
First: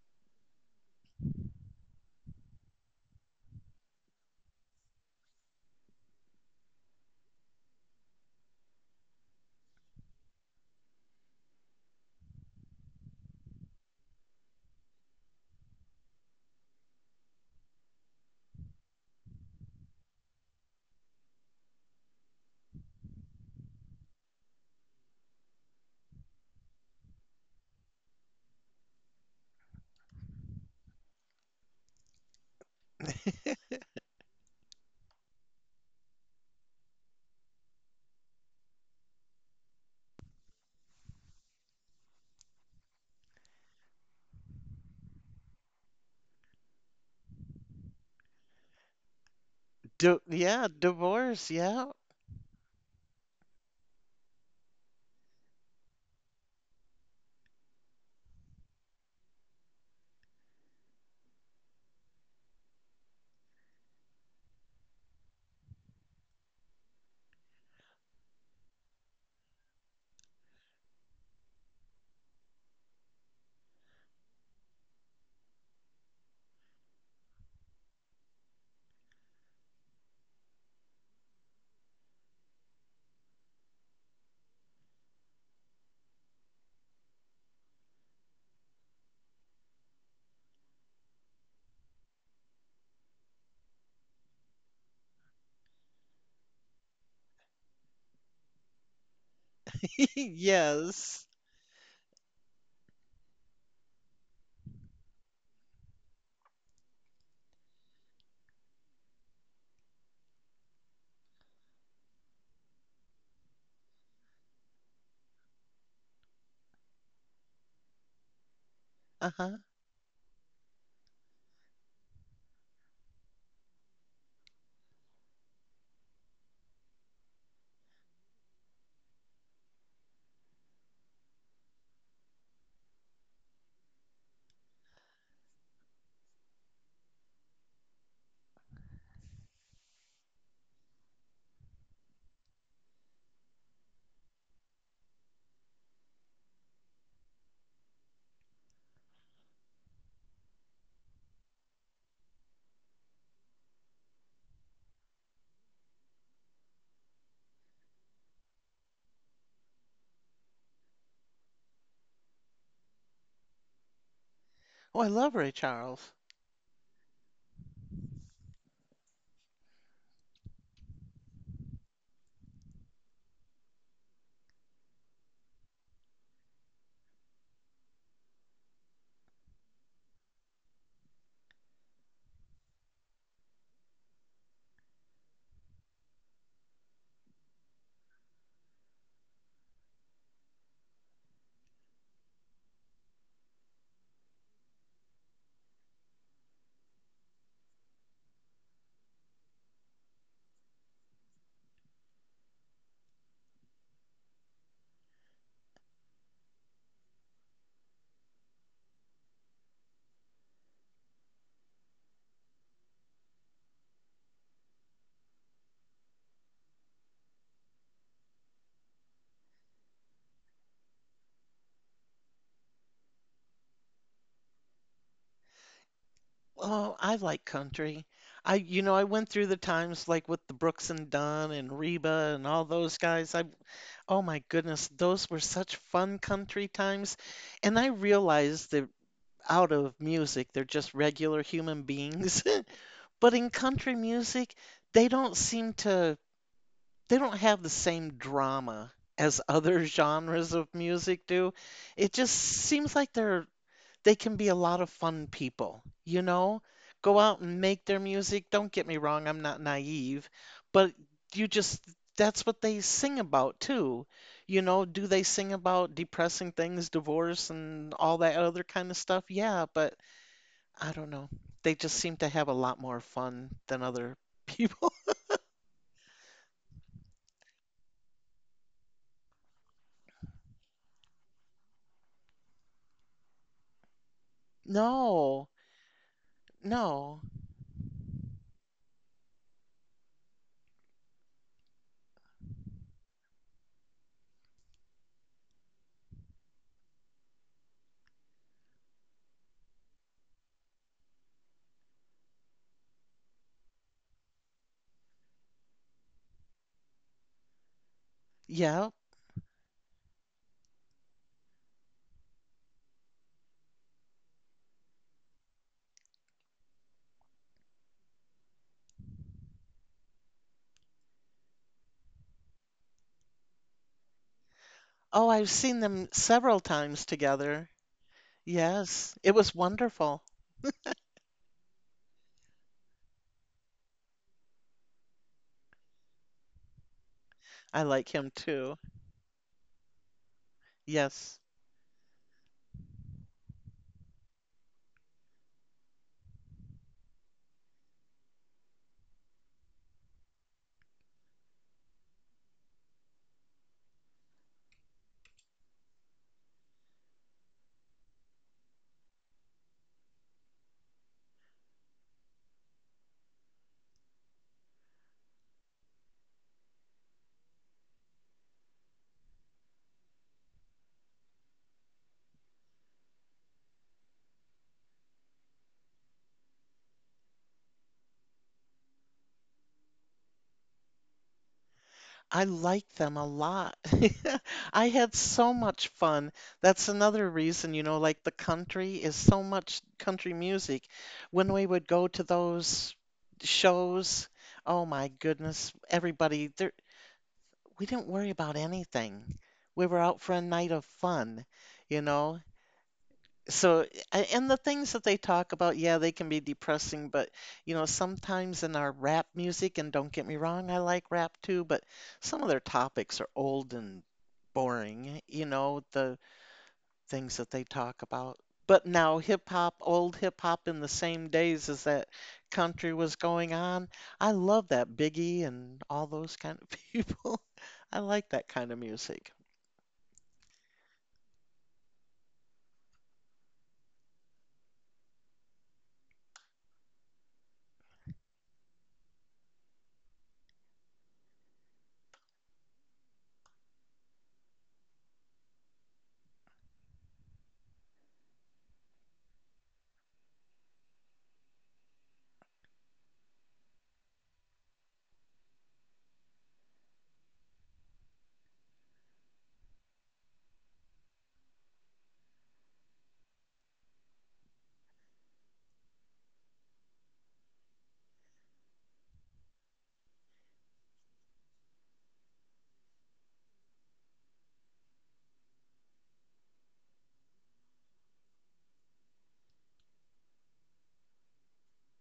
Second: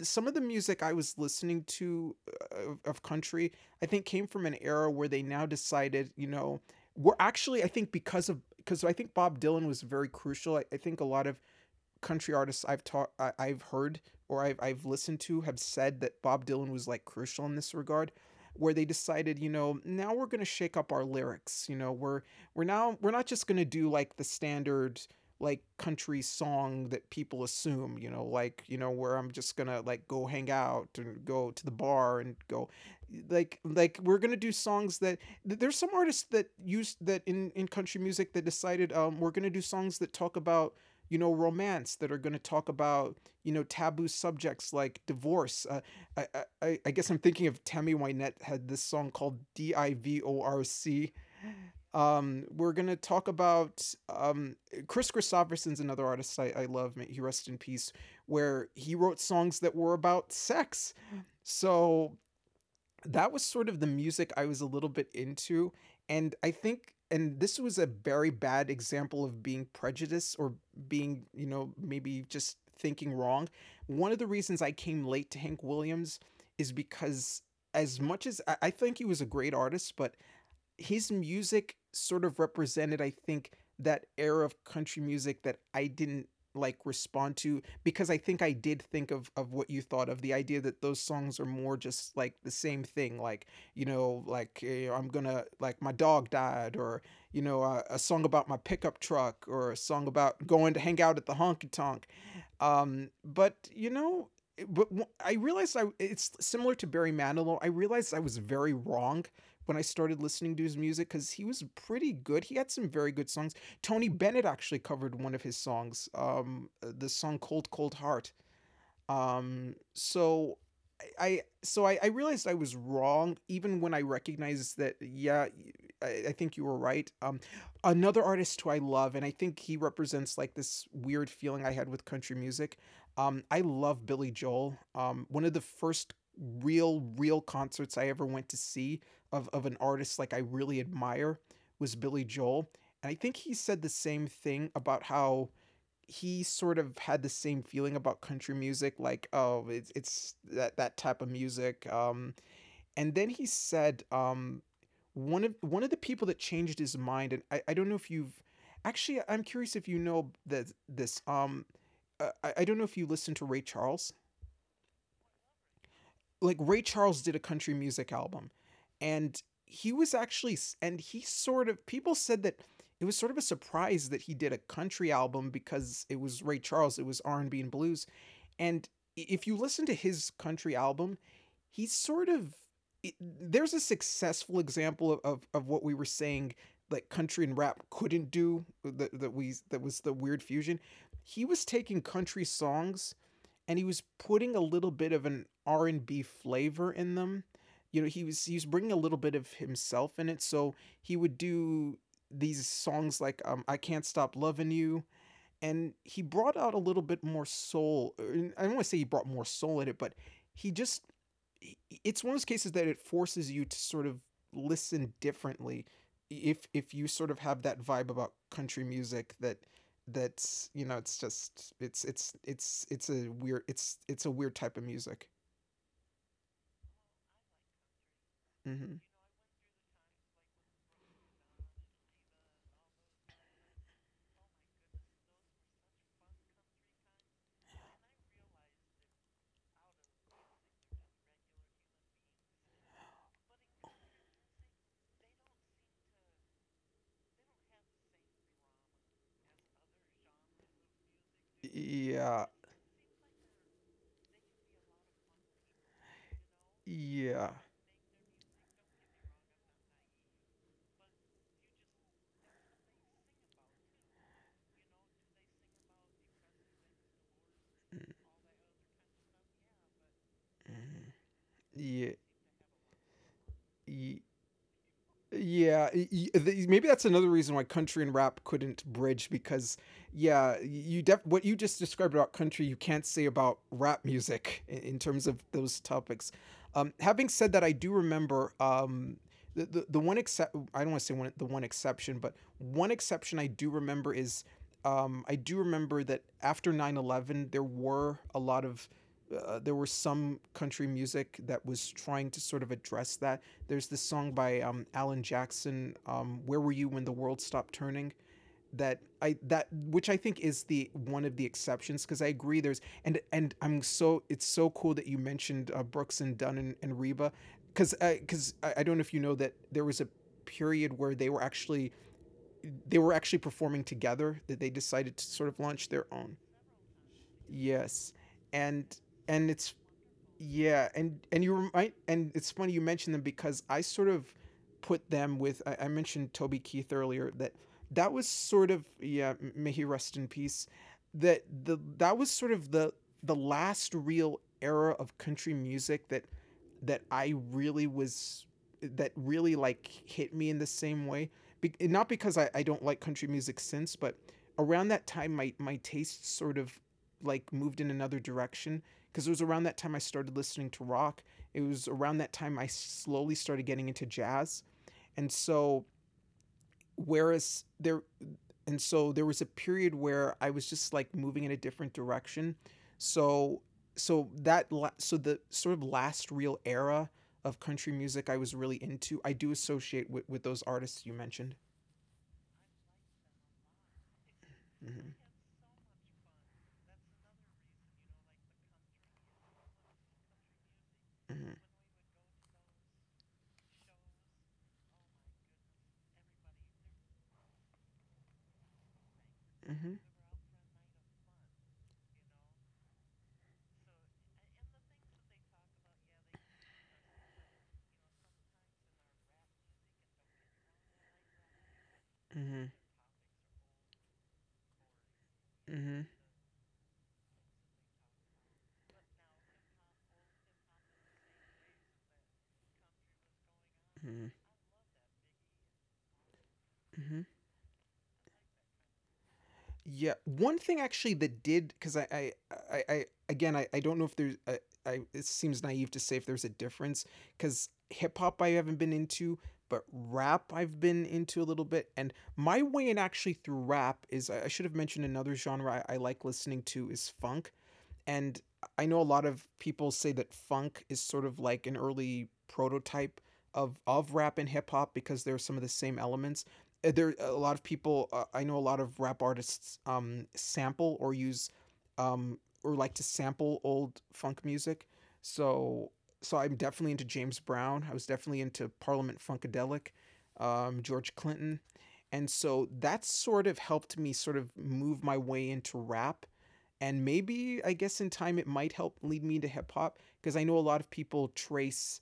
some of the music I was listening to, of country, I think, came from an era where they now decided, you know, we're actually, I think, because of, because I think Bob Dylan was very crucial. I think a lot of country artists I've heard or I've listened to, have said that Bob Dylan was like crucial in this regard, where they decided, you know, now we're gonna shake up our lyrics. You know, we're now, we're not just gonna do like the standard like country song that people assume, you know, like, you know, where I'm just gonna like go hang out and go to the bar and go, like we're gonna do songs that, there's some artists that used that in country music, that decided, um, we're gonna do songs that talk about, you know, romance, that are going to talk about, you know, taboo subjects like divorce. I, I guess I'm thinking of Tammy Wynette had this song called D I Di- V O R yeah, C. divorce, yeah. We're going to talk about um, Chris Christopherson's another artist I love, may he rest in peace, where he wrote songs that were about sex. So that was sort of the music I was a little bit into. And I think, and this was a very bad example of being prejudiced or being, you know, maybe just thinking wrong. One of the reasons I came late to Hank Williams is because, as much as I think he was a great artist, but his music sort of represented, I think, that era of country music that I didn't like respond to because I think I did think of what you thought of the idea that those songs are more just like the same thing like you know like I'm gonna like my dog died or you know a song about my pickup truck or a song [LAUGHS] about going to hang out Yes. at the honky tonk um, but you know, but I realized I it's similar to Barry Manilow. I realized I was very wrong when I started listening to his music because he was pretty good. He had some very good songs. Tony Bennett actually covered one of his songs, the song "Cold Cold Heart." Uh-huh. Um, so so I realized I was wrong even when I recognized that yeah, I think you were right. Another artist who I love and I think he represents like this weird feeling I had with country music. I love Billy Joel. One of the first real concerts I ever went to see of an artist like I really admire was Billy Joel, and I think he said the same thing about how he sort of had the same feeling about country music, like oh, it's that type of music. And then he said one of the people that changed his mind, and I don't know if you've actually I'm curious if you know that this I don't know if you listen to Ray Charles. Oh, I love Ray Charles. Like Ray Charles did a country music album, and he was actually and he sort of people said that it was sort of a surprise that he did a country album because it was Ray Charles, it was R and B and blues. And if you listen to his country album, he's sort of it, there's a successful example of, what we were saying, like country and rap couldn't do that was the weird fusion. He was taking country songs and he was putting a little bit of an r&b flavor in them. You know, he was bringing a little bit of himself in it. So he would do these songs like I can't stop loving you, and he brought out a little bit more soul. I don't want to say he brought more soul in it, but he just, it's one of those cases that it forces you to sort of listen differently if you sort of have that vibe about country music, that that's you know, it's just it's a weird it's a weird type of music. Oh, I like country. I, you know, hmm I went through the times like with the Brooks and Dunn and Reba and all those guys. I, oh my goodness, those were such fun country times. And I realized that out of music, they're just regular human beings. [LAUGHS] But in country music, they don't seem to, they don't have the same drama as other [LAUGHS] genres of music do. It just Yeah, seems like they're they can be a lot of fun people, you know? Go out yeah, and make their music. Don't get me wrong, I'm not naive, but you just, that's what they sing about too. You know, do they sing about depressing things, divorce, and all that other kind of stuff? Yeah, but I mm-mm. don't know. They just yeah, seem to have a lot more fun than other yeah, people. [LAUGHS] Yeah, maybe that's another reason why country and rap couldn't bridge because yeah, what you just described about country you can't say about rap music in terms of No, those topics. No. Having said that, I do remember the one except I don't want to say one exception, but one exception I do remember is I do remember that after 9/11, there were a lot of there were some country music that was trying to sort of address that. There's this song by Alan Jackson, "Where Were You When the World Stopped Turning." Yeah. That I that which I think is the one of the exceptions because I agree. There's, and I'm so it's so cool that you mentioned Brooks and Dunn and Reba because I don't know if you know that there was a period where they were actually performing together, that they decided to Oh, sort I've of seen launch their them own. several times together. Yes, and Yes, it and was it's, wonderful. yeah, and you remind, and it's funny you mentioned them because I sort of put them with I mentioned Toby Keith earlier, that I that like was him sort too. of yeah, may he rest in peace, Yes. that the that was sort of the last real era of country music that that I really was, that really like hit me in the same way. Not because I don't like country music since, but around that time my my tastes sort of like moved in another direction, because it was around that time I started listening to rock. It was around that time I slowly started getting into jazz. And so whereas there and so there was a period where I was just like moving in a different direction. So so that so the sort of last real era of country music I was really into, I do associate with those artists you mentioned. I like them a lot. [LAUGHS] I Mm-hmm. had so much fun. That's another reason, you know, like the country is so much country music. mm-hmm, When we would go to those shows, oh my goodness, everybody there we didn't worry about anything. We mm-hmm, were out for a night of fun, you know. So, and the things that they talk about, yeah, they can be depressing, but you know, sometimes in our rap music, and don't get me wrong, I like rap too, but some of their mm-hmm, topics are old and boring, you know, mm-hmm, the things that they talk about. But now hip hop, old hip hop in the same days as that country was going on, I love that Biggie and all those kind of [LAUGHS] mm-hmm. people. I like that kind of music. Yeah, one thing actually that did because I, again, I don't know if there's, I, it seems naive to say if there's a difference because hip hop I haven't been into, but rap I've been into a little bit, and my way in actually through rap is I should have mentioned another genre I like listening to is funk, and I know a lot of people say that funk is sort of like an early prototype of rap and hip hop because there are some of the same elements. There are a lot of people I know a lot of rap artists sample or use or like to sample old funk music. So so I'm definitely into James Brown. I was definitely into Parliament Funkadelic, George Clinton. And so that sort of helped me sort of move my way into rap, and maybe I guess in time it might help lead me into hip hop because I know a lot of people trace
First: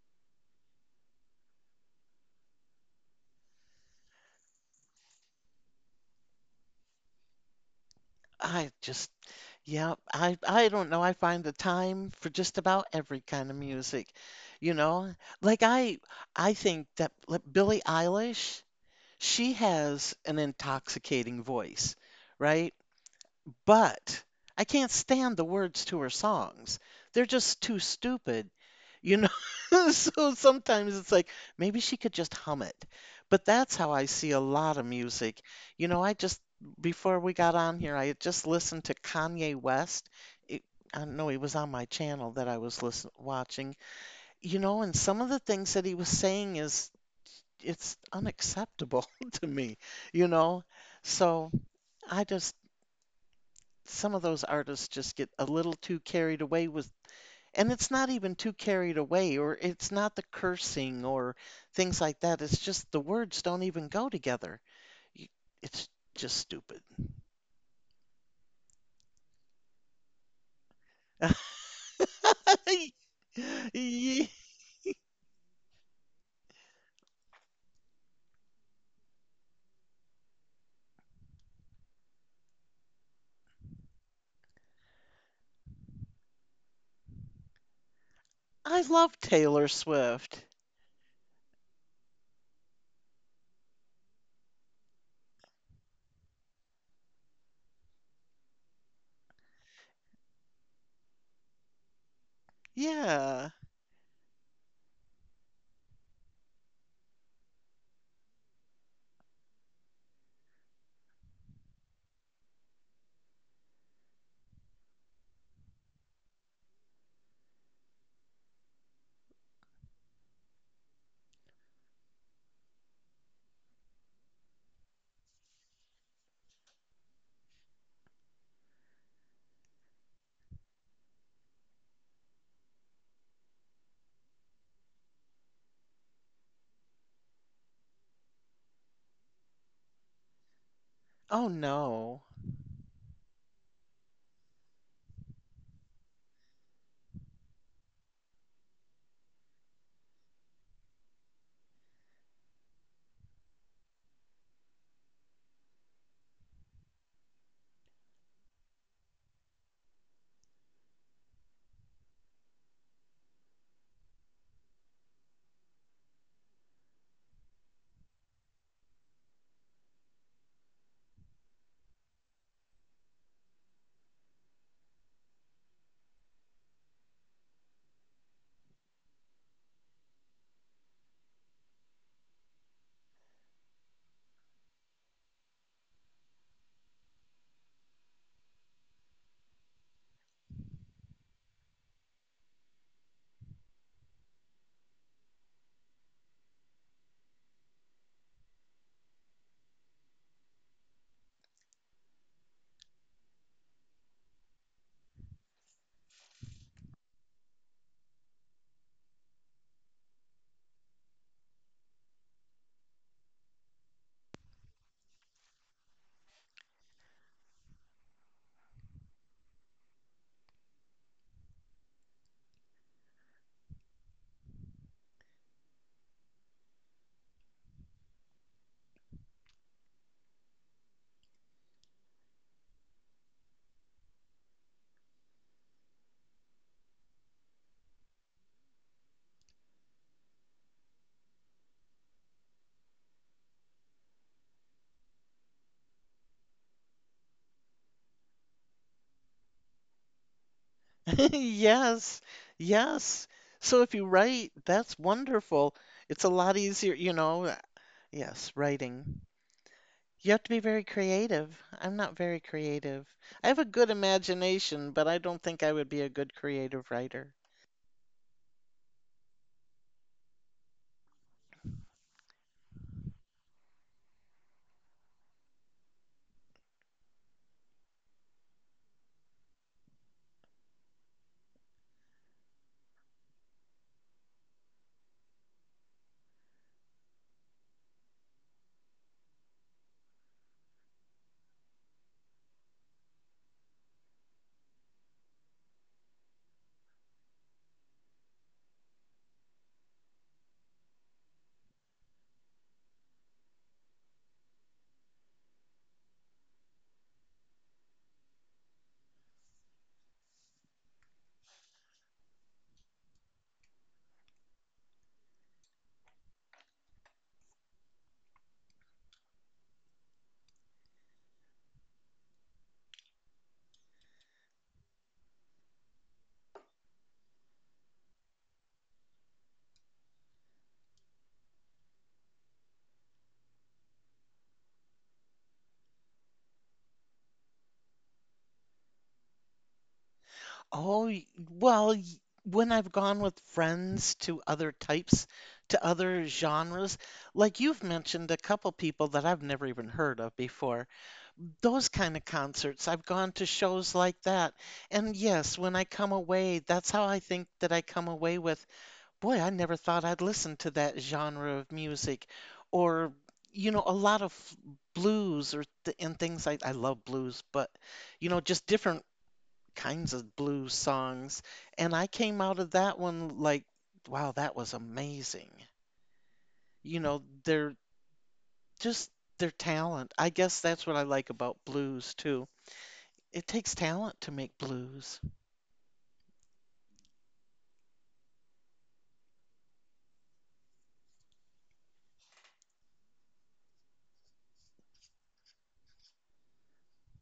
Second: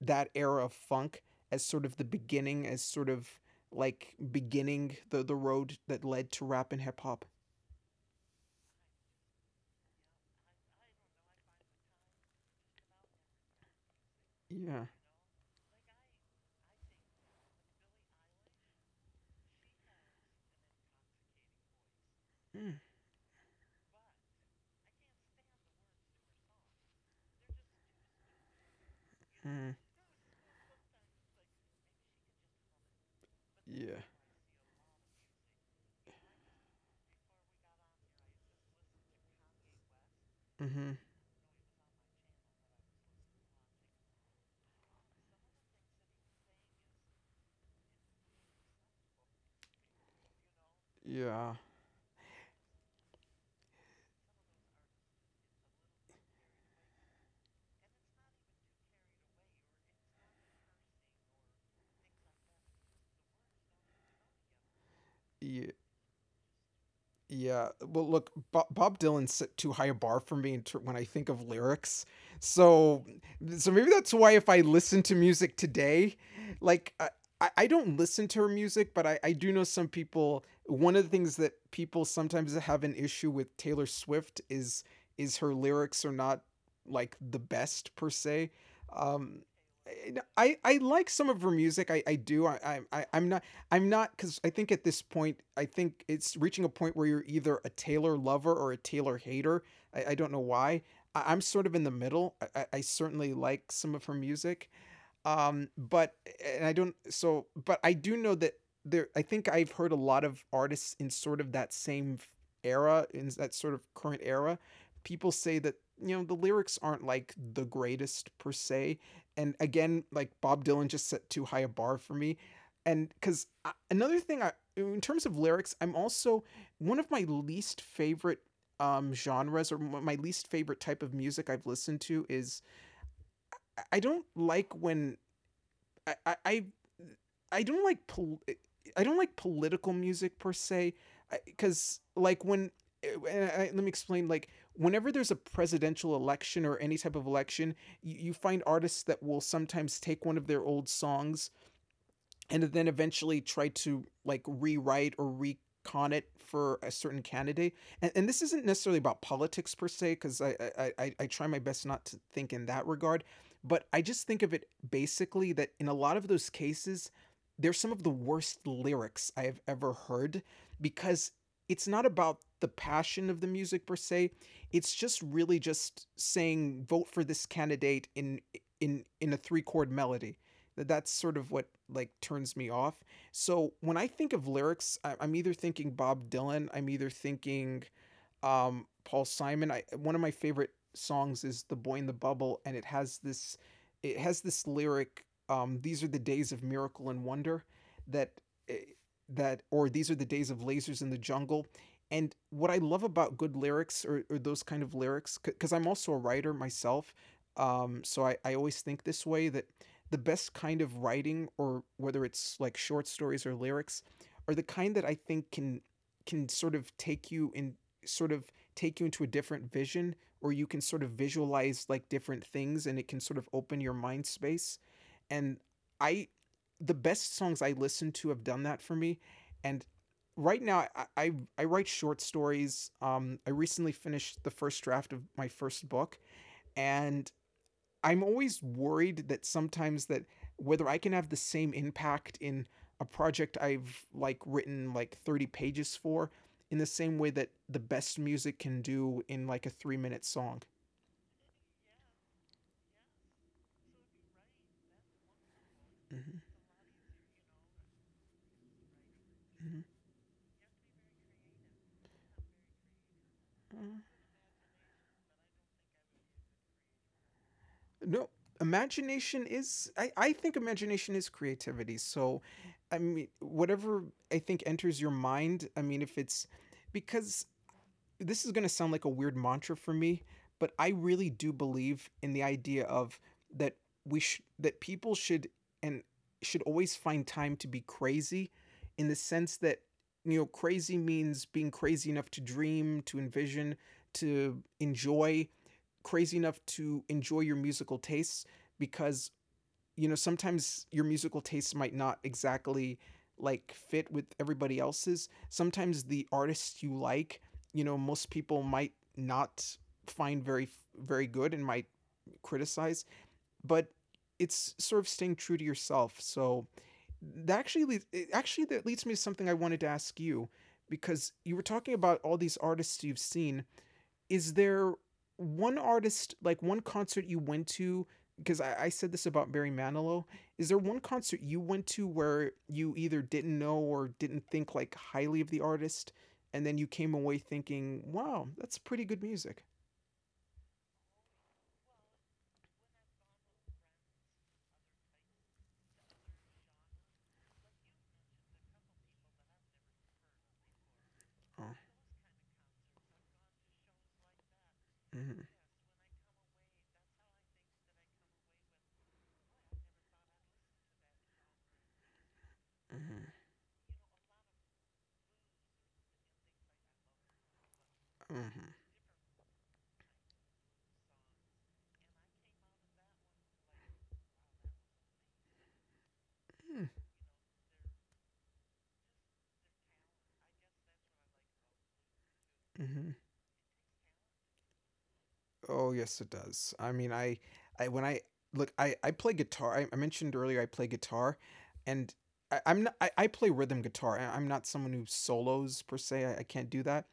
that era of funk as sort of the beginning, as sort of like beginning the road that led to rap and hip hop. I just, yeah, I don't know. I find the time for just about every kind of music, you Yeah. know? Like I I think that like Billie Eilish, she has an intoxicating voice, right? But I can't stand the words to her songs. They're just too stupid, you know? Mm-hmm. [LAUGHS] So sometimes it's like, maybe she could just hum it. But that's how Yeah. I see a lot of music. You know, I just, before we got on here, I had just listened to Kanye West. It, Mm-hmm. I don't know, he was on my channel that I was listen, watching. You know, and some of the things that he was saying is, it's unacceptable [LAUGHS] to me, you know? So Yeah. I just, some of those artists just get a little too carried away with and it's not even too carried away or it's not the cursing or things like that, it's just the words don't even go together. You- Yeah. it's just stupid. Yeah. Well, look, Bob Dylan set too high a bar for me in when I think of [LAUGHS] lyrics. So, so maybe that's Ye- why if I listen to music today, like I don't listen to her music, but I do know some people. One of the things that people sometimes have an issue with Taylor Swift is her lyrics are not like the best per se. I love Um, Taylor Swift. I I like some of her music. I do. I'm not. I'm not because I think at this point, I think it's reaching a point where you're either a Taylor lover or a Taylor hater. I don't know why. I'm sort of in the middle. I certainly Yeah. like some of her music, but and I don't so but I do know that there I think I've heard a lot of artists in sort of that same era, in that sort of current era, people say that you know the lyrics aren't like the greatest per se, and again like bob dylan just set too high a bar for me. And because another thing I in terms of lyrics, I'm also, one of my least favorite genres or my least favorite type of music I've listened to is, I don't like when I I I, I don't like I don't like political music per se, Oh because no. like when I, let me explain, like whenever there's a presidential election or any type of election, you find artists that will sometimes take one of their old songs and then eventually try to like rewrite or recon it for a certain candidate. And, this isn't necessarily about politics per se, because I try my best not to think in that regard. But I just think of it basically that in a lot of those cases, they're some of the worst lyrics I have ever heard because it's not about the passion of the music per se. It's just really just saying vote for this candidate in a three chord melody. That's sort of what like turns me off. So when I think of lyrics, I'm either thinking Bob Dylan, I'm either thinking Paul Simon. I, one of my favorite songs is "The Boy in the Bubble," and it has this, lyric. These are the days of miracle and wonder that eh, that, or these are the days of lasers in the jungle. And what I love about good lyrics, or those kind of lyrics, because I'm also a writer myself, so I always think this way that the best kind of writing, or whether it's like short stories or lyrics, are the kind that I think can can sort of take you in sort of take you into a different vision, or you can sort of visualize like different things, and it can sort of open your mind space. And I The best songs I listen to have done that for me. And right now I write short stories. I recently finished the first draft of my first book, and I'm always worried that sometimes that whether I can have the same impact in a project I've like written like 30 pages for, in the same way that the best music can do in like a 3-minute song. [LAUGHS] Yes, yes, so if you write, that's wonderful. It's a Mhm. lot easier, you know, yes, writing. Mhm. You have to be very creative. I'm not very creative. I have a good Mhm. imagination, but I don't think I would be a good creative writer. No, imagination is — I think imagination is creativity. So I mean whatever I think enters your mind, I mean, if it's, because this is going to sound like a weird mantra for me, but I really do believe in the idea of that that people should, and should always find time to be crazy, in the sense that, you know, crazy means being crazy enough to dream, to envision, to enjoy, crazy enough to enjoy your musical tastes. Because you know, sometimes your musical tastes might not exactly like fit with everybody else's. Sometimes the artists you like, you know, most people might not find very very good, and might criticize, but it's sort of staying true to yourself. So that actually, it actually, that leads me to something I wanted to ask you. Because you were talking about all these artists you've seen, is there one artist, like one concert you went to, because I said this about Barry Manilow, is there one concert you went to where you either didn't know or didn't think like highly of the artist, and then you came away thinking, wow, that's pretty good music? Oh, y- well, when I've gone with friends to other types, to other genres, like you've mentioned a couple people that I've never even heard of before, Oh. those kind of concerts, I've gone to shows like that. And Mm-hmm. yes, when I come away, that's how I think that I come away with. Boy, I never thought I'd listen to that genre of music or, Mm-hmm. you know, a lot of blues or th and things. I love blues, but, you know, just Mm-hmm. different kinds of blues songs. And I came out of that one like, wow, that was amazing. Mm-hmm. You know, they're just their talent. I guess that's what I like about blues too. Mm-hmm. It takes talent to make blues. Oh yes, it does. I when I I play guitar. I mentioned earlier I play guitar, and I play rhythm guitar. I'm not someone who solos per se. I can't do that.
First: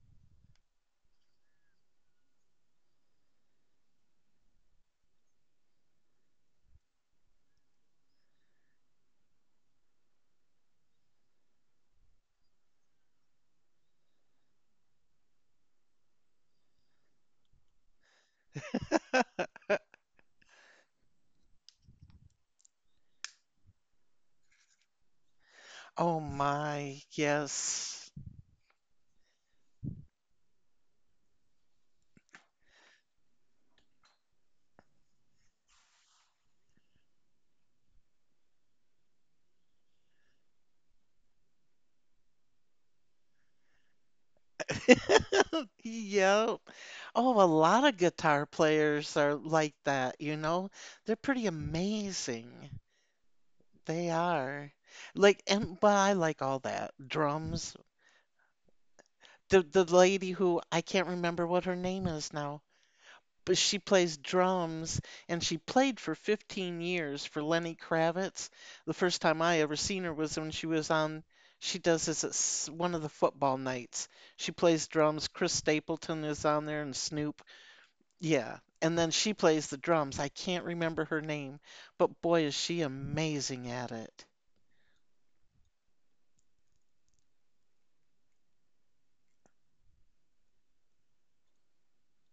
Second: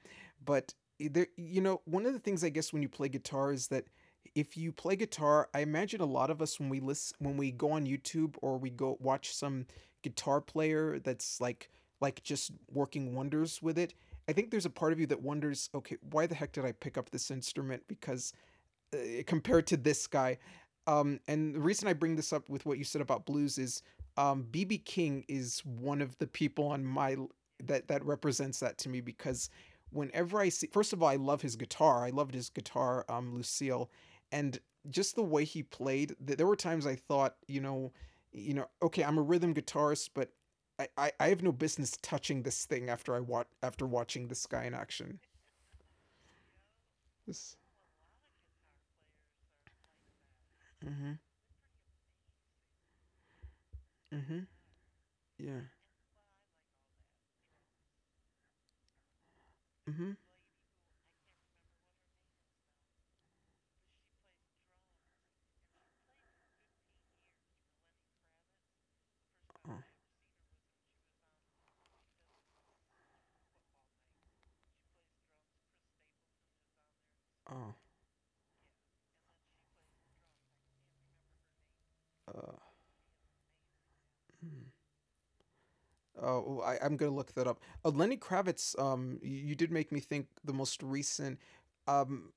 But there, you know, one of the things I guess when you play guitar is that if you play guitar, I imagine a lot of us, when we listen, when we go on YouTube or we go watch some guitar player that's like just working wonders with it, I think there's a part of you that wonders, okay, why the heck did I pick up this instrument? Because uh, compared to this guy. And the reason I bring this up with what you said about blues is BB King is one of Oh the people on my, my that yes. represents that to me, because whenever I see, first of all, I love his guitar. I loved his guitar, Lucille, and just the way he played. There were times I thought, you know, okay, I'm a rhythm guitarist, but I have no business touching this thing after I watch after watching this guy in action. [LAUGHS] Yep. Oh, a This. lot of guitar players are like that, you know? Mm-hmm. They're pretty amazing. They Mm-hmm. are. Like, Yeah. and well, I like all that. Drums. The Mm-hmm. lady who I can't remember what her name is now, but she plays drums and she played for 15 years for Lenny Kravitz. The first time I Oh. ever seen her was when she was on, she does this at one of the football nights. She plays drums. Chris Stapleton is on there and Snoop. Oh, Yeah, and then she plays the drums. I can't remember her name, but boy, uh, is she amazing at it. hmm. Oh, I'm gonna look that up. Lenny Kravitz. You did make me think the most recent. Um,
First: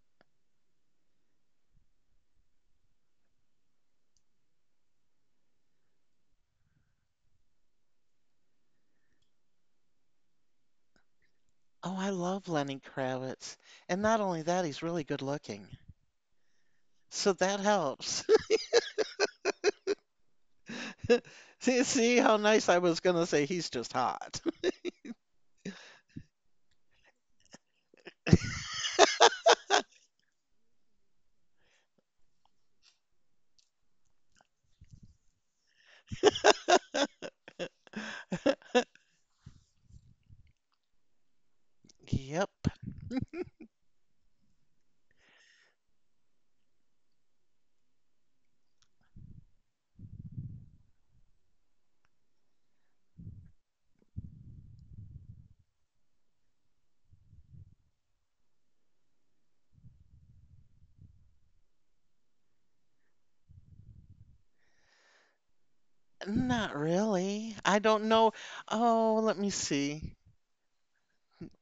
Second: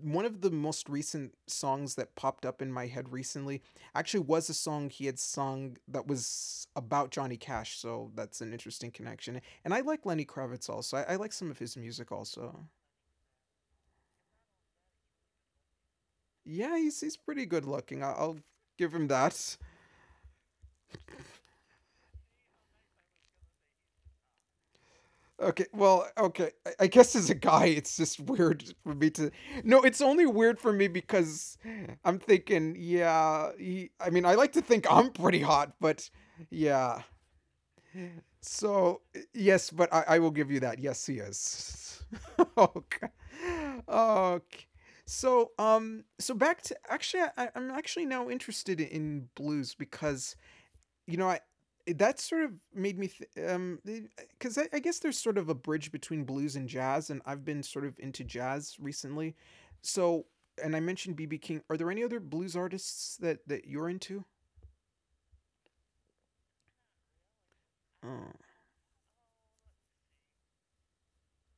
One of the most recent songs that popped up in my head recently actually was a song he had sung that was about Johnny Cash. So that's an interesting connection. And I like Lenny Kravitz also. I like some of his Oh, I music love also. Lenny Kravitz. And not only that, he's really good looking. Yeah, he's So pretty that good looking. Helps. I'll give him that. [LAUGHS] [LAUGHS] See, see how nice. I was going to say he's just hot. [LAUGHS] Okay, well, okay. I guess as a guy, it's just weird for me to. No, it's only weird for me because I'm thinking, yeah. He, I mean, I like to think I'm pretty hot, but yeah. So yes, but I will give you that. Yes, he is. [LAUGHS] Yep, Okay. Okay. So so back to actually, I'm actually now interested in blues because you know, I that sort of made me because I guess there's sort of a bridge between blues and jazz, and I've been sort of into jazz recently. So, and I mentioned BB King. Are there any other blues artists that you're into? not really. I don't know. Oh. Oh, let me see.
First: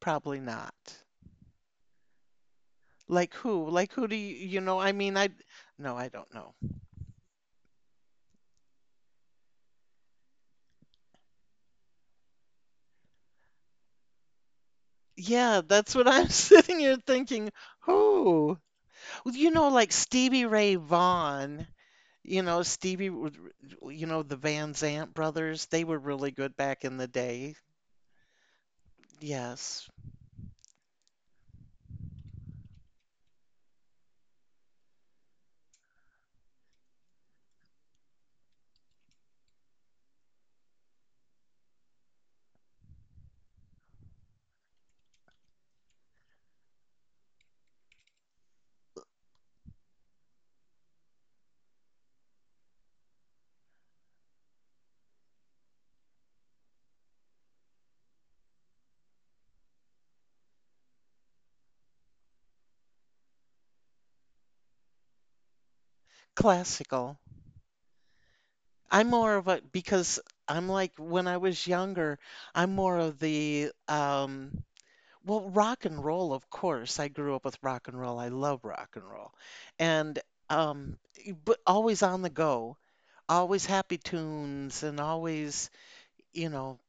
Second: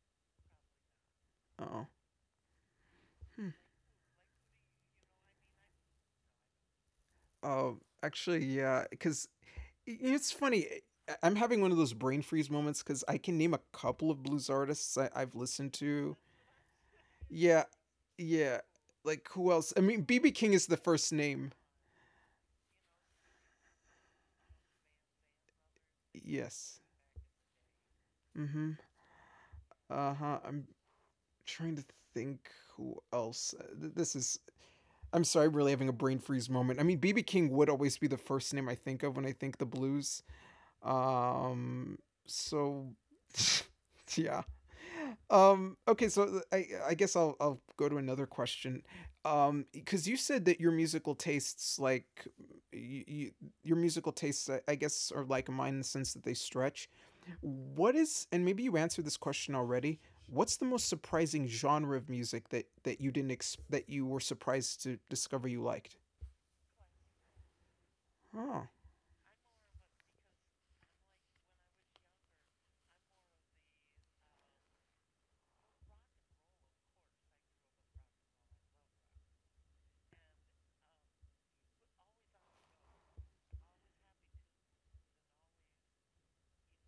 Probably not. Oh. Like Hmm. who? Like who do you, you know? I mean, I, no, I don't know. Oh. Actually, yeah, because it's funny. I'm having one of those brain freeze moments because I can name a couple of blues artists I've Yeah, listened that's to. what I'm [LAUGHS] sitting here thinking. Yeah, yeah. Who? Like You who know, else? I like mean, BB Stevie King is Ray the first name. Vaughan, you know, Stevie, you know, the Van Zant brothers, they were really good Yes. back in the day. Mm-hmm. Yes, Uh huh. I'm trying to think who else. This is. I'm sorry, I'm really having a brain freeze moment. I mean, BB King would always be the first name I think of when I think the blues. Um. So. [LAUGHS] Yeah. Okay. I guess I'll go to another question. Because you said that your musical tastes like. You, your musical tastes, I guess, are like mine in the sense that they stretch. What is, and maybe you answered this question already, what's the most surprising genre of music that you didn't ex- that you were surprised to discover you liked? classical. Oh, I'm more of a, because I'm like, when I was younger, I'm more of the, well, rock and roll, of course. I grew up with rock and roll. I love rock and roll. And, um, but always on the go, always happy tunes and always, you know,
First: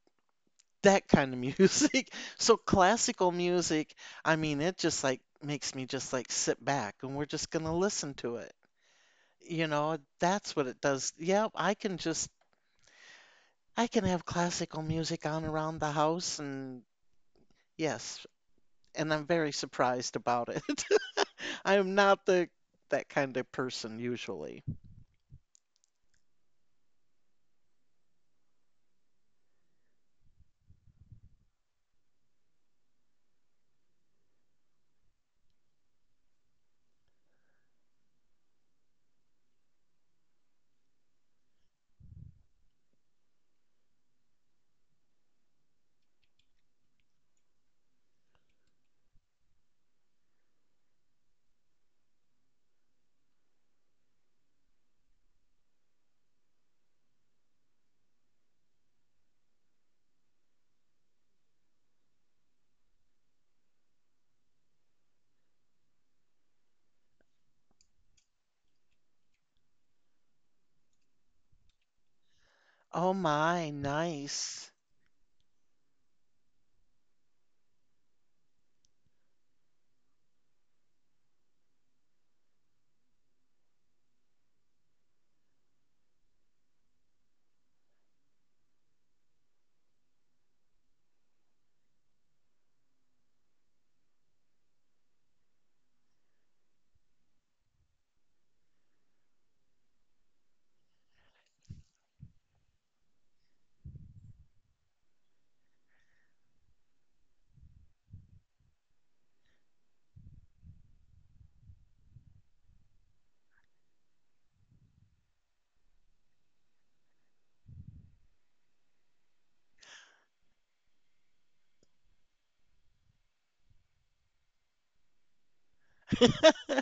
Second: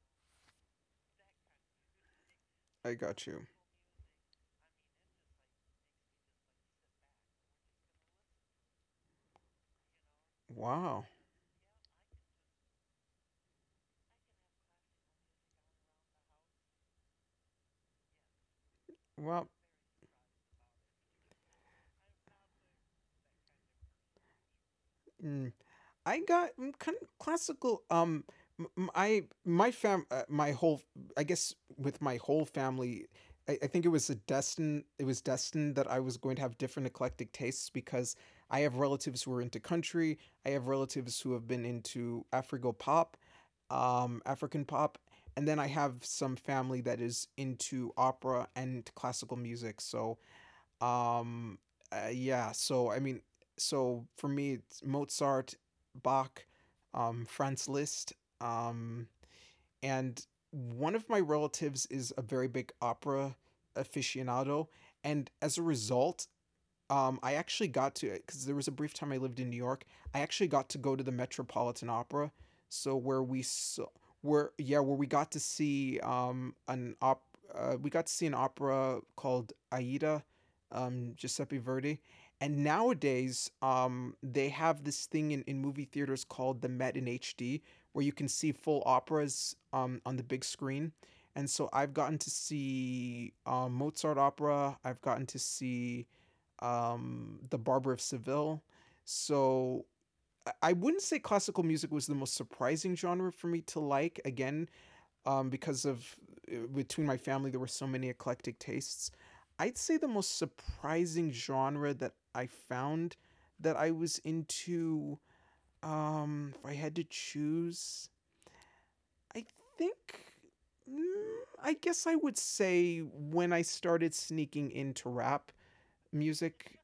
that kind of music. [LAUGHS] So I got classical you. music, I mean, it just like makes me just like sit back and we're just gonna listen to it. You know, that's what it Wow. does. Yeah, I can just I can have classical music on around the house and yes, and I'm Well, very surprised about it. [LAUGHS] I am not the that kind of person usually. mm, I got kind of classical. M- m- I my fam, my whole, I guess with my whole family, I think it was a destined. it was destined that I was going to have different eclectic tastes because I have relatives who are into country. I have relatives who have been into Afro pop, African pop, and then I have some family that is into opera and classical music. So um, yeah. So I mean, so for me, it's Mozart, Bach, Franz Liszt, um, and one of my relatives is a very big opera aficionado, and as a result, I actually got to, because there was a brief time I lived in New York. I actually got to go to the Metropolitan Opera, so Oh where we my, saw where nice. yeah where we got to see an op we got to see an opera called Aida, Giuseppe Verdi, and nowadays they have this thing in movie theaters called the Met in HD, where you can see full operas on the big screen. And so I've gotten to see, Mozart opera. I've gotten to see The Barber of Seville. So wouldn't say classical music was the most surprising genre for me to like, again, because of between my family, there were so many eclectic tastes. I'd say the most surprising genre that I found that I was into, if I had to choose, I think, I guess I would say, when I started sneaking into rap music.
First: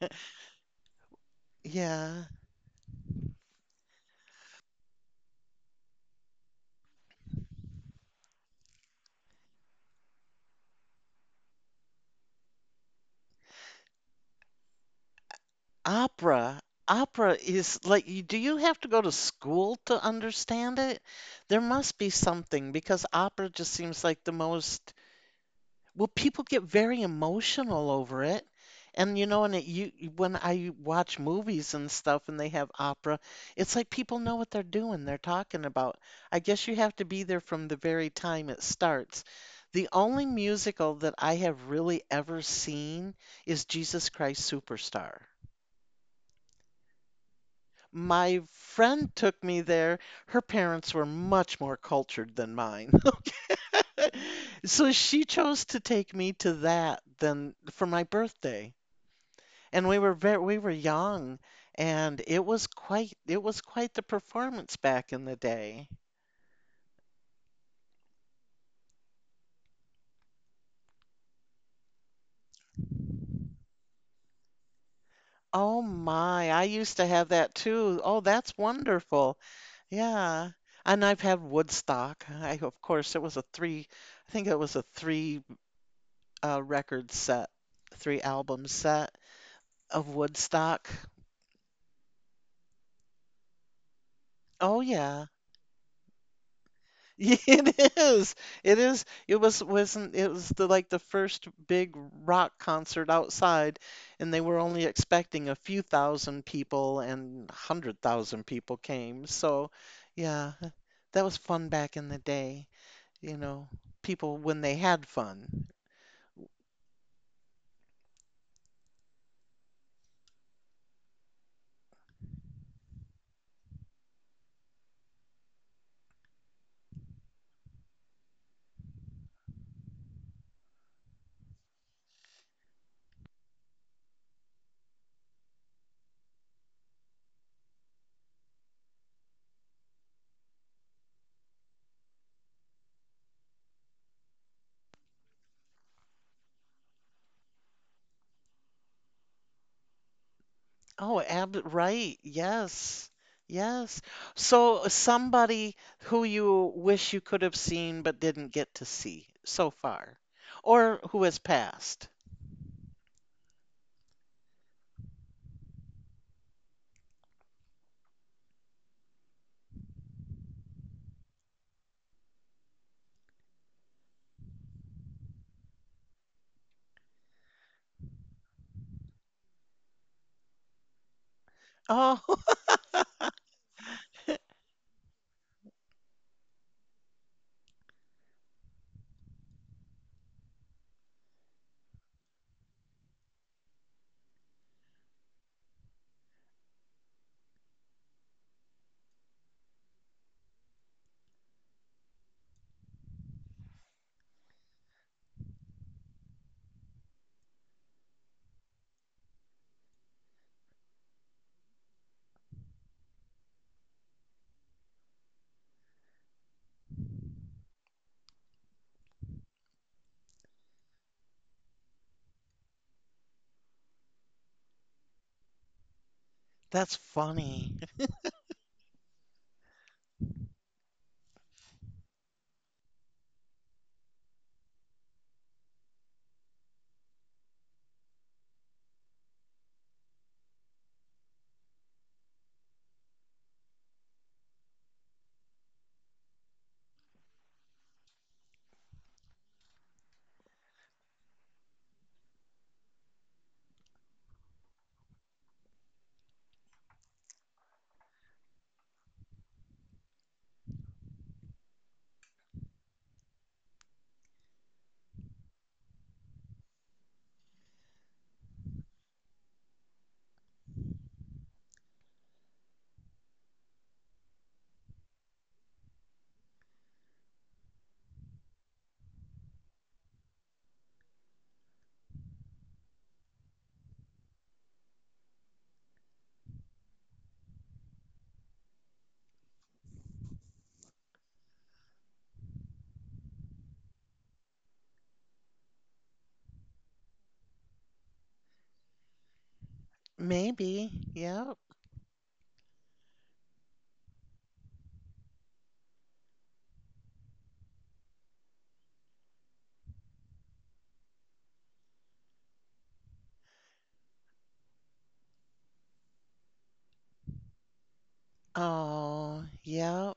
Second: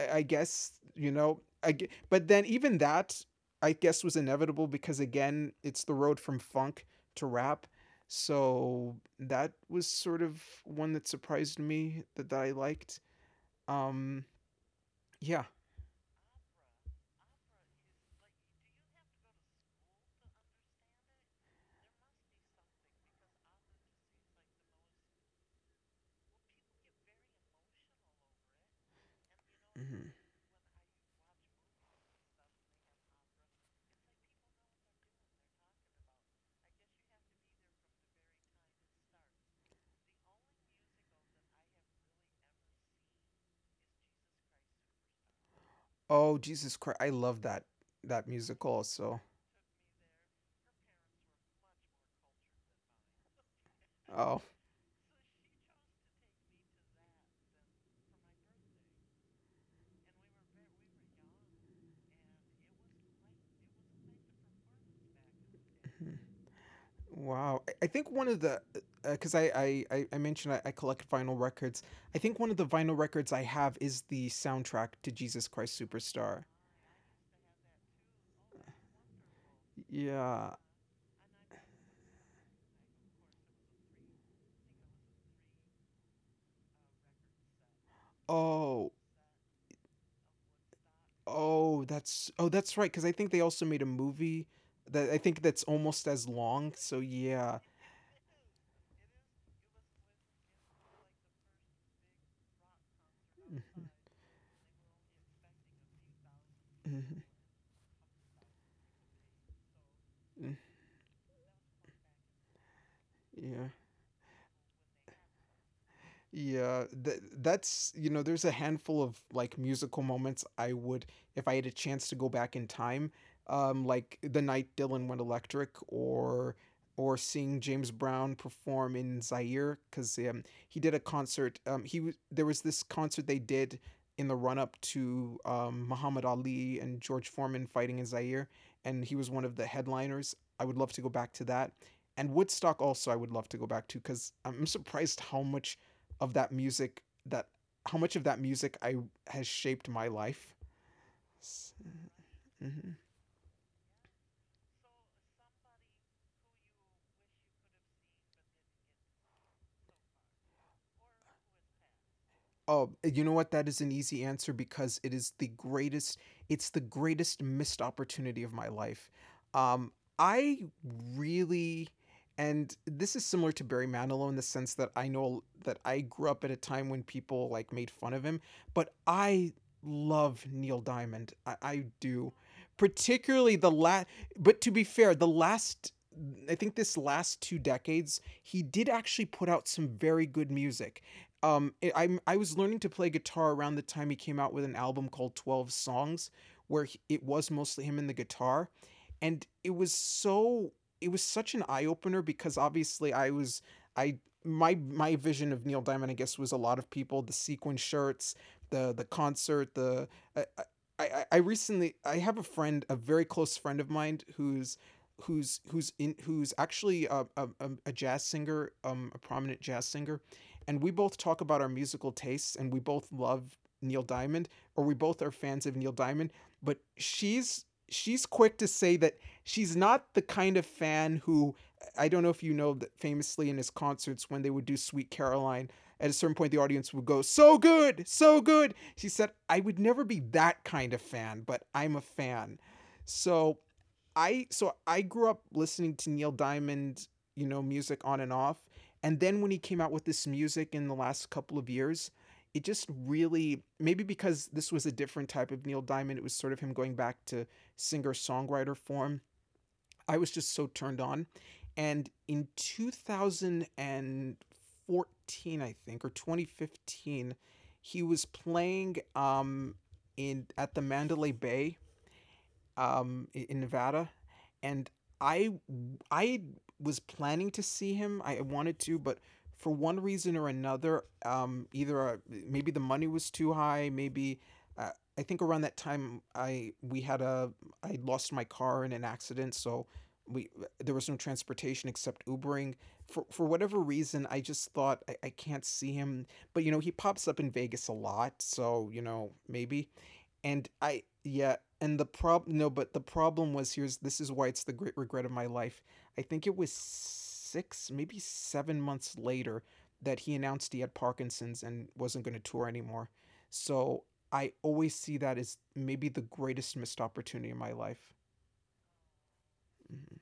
I- guess you know I g Yeah. But then even that I guess was inevitable, because again it's the road from funk to rap. So that was sort of one that surprised me, that I liked. um yeah Opera, opera is like, you, do you have to go to school to understand it? There must be something because opera just seems like the most, well, people get very emotional over it. And you know, and it, you mhm. when I watch movies and stuff and they have opera, it's like people know what they're doing, they're talking about. I guess you have to be there from the very time it starts. The only musical that I have really ever seen is Jesus Christ Superstar. Oh, Jesus Christ, I love that, that My music friend also. took me there. Her parents were much more cultured than mine. [LAUGHS] Oh. So she chose to take me to that than for my birthday. And we were very we were young and it was quite the performance back in the day. Mhm. Wow. I think one of the, because I mentioned I collect vinyl records. I think one of the vinyl records I have is the soundtrack to Jesus Christ Oh Superstar. my, I used to have that too. Oh, that's wonderful. Yeah. Yeah. And I've had Woodstock. I of course it was a three I think it was a three record set, three album Oh, set. Of Woodstock? oh, that's right. Because I think they also made a movie Oh, that I yeah. think that's almost as long. So [LAUGHS] yeah. It is. It is. It was wasn't it was the like the first big rock concert outside, Mhm. and they were only expecting a few thousand people Mhm. and 100,000 people came. So, yeah, Mm. that was fun back in the day, you Yeah. know, people when they had fun. Yeah, that's, you know, there's a handful of like musical moments I would, if I had a chance to go back in time, like the night Dylan went electric, or seeing James Brown perform in Zaire, because he did a concert. He was There was this concert they did in the run up to, Muhammad Ali and George Foreman fighting in Zaire, and he was one of the headliners. I would love to go back to that. And Woodstock also, I would love to go back to, because I'm surprised how much of that music that how much of that music I has shaped my life. Oh, ab S- right. mhm. Yes. Yes. So somebody who you wish you could have seen but didn't get to see so far, or who has passed. Oh, you know what? That is an easy answer, because it is the greatest. It's the greatest missed opportunity of my life. Um, I really, and this is similar to Barry Manilow in the sense that I know that I grew up at a time when people like made fun of him, but I love Neil Diamond. I Oh, do, [LAUGHS] particularly the last. But to be fair, the last. I think this last two decades, he did actually put out some very good music. I was learning to play guitar around the time he came out with an album called 12 Songs, where it was mostly him and the guitar. And it was such an eye opener because obviously I was, I, my vision of Neil Diamond, I guess, was a lot of people, the sequin shirts, the concert, the, I, I recently, I have a friend, a very close friend of mine who's actually a jazz singer, a prominent jazz singer, and we both talk about our musical tastes and we both love Neil Diamond, or we both are fans of Neil Diamond, but that's she's funny. she's quick to say that she's not the kind of fan who. I don't know if you know that famously in his concerts when they would do Sweet Caroline, at a certain point the audience would go so good, so good. She said I would never be that kind of fan, but I'm a fan. So so I grew up listening to Neil Diamond, you know, music on and off, and then when he came out with this music in the last couple of years, it just really, maybe because this was a different type of Neil Diamond, it was sort of him going back to singer-songwriter form. I was just so turned on. And in 2014, I think, or 2015, he was playing in at the Mandalay Bay, in Nevada, and I I was planning to see him. I wanted to, but for one reason or another, either maybe the money was too high, maybe uh, I think around that time I we had a I lost my car in an accident, so we there was no transportation except Ubering. For whatever reason, I just thought I can't see him, but you know he pops up in Vegas a lot, so you know maybe. And Maybe. I Yeah, Yeah. and the problem no, but the problem was, here's this is why it's the great regret of my life. I think it was 6, maybe 7 months later that he announced he had Parkinson's and wasn't going to tour anymore. So I always see that as maybe the greatest missed opportunity in my life. Oh, Hmm. yeah.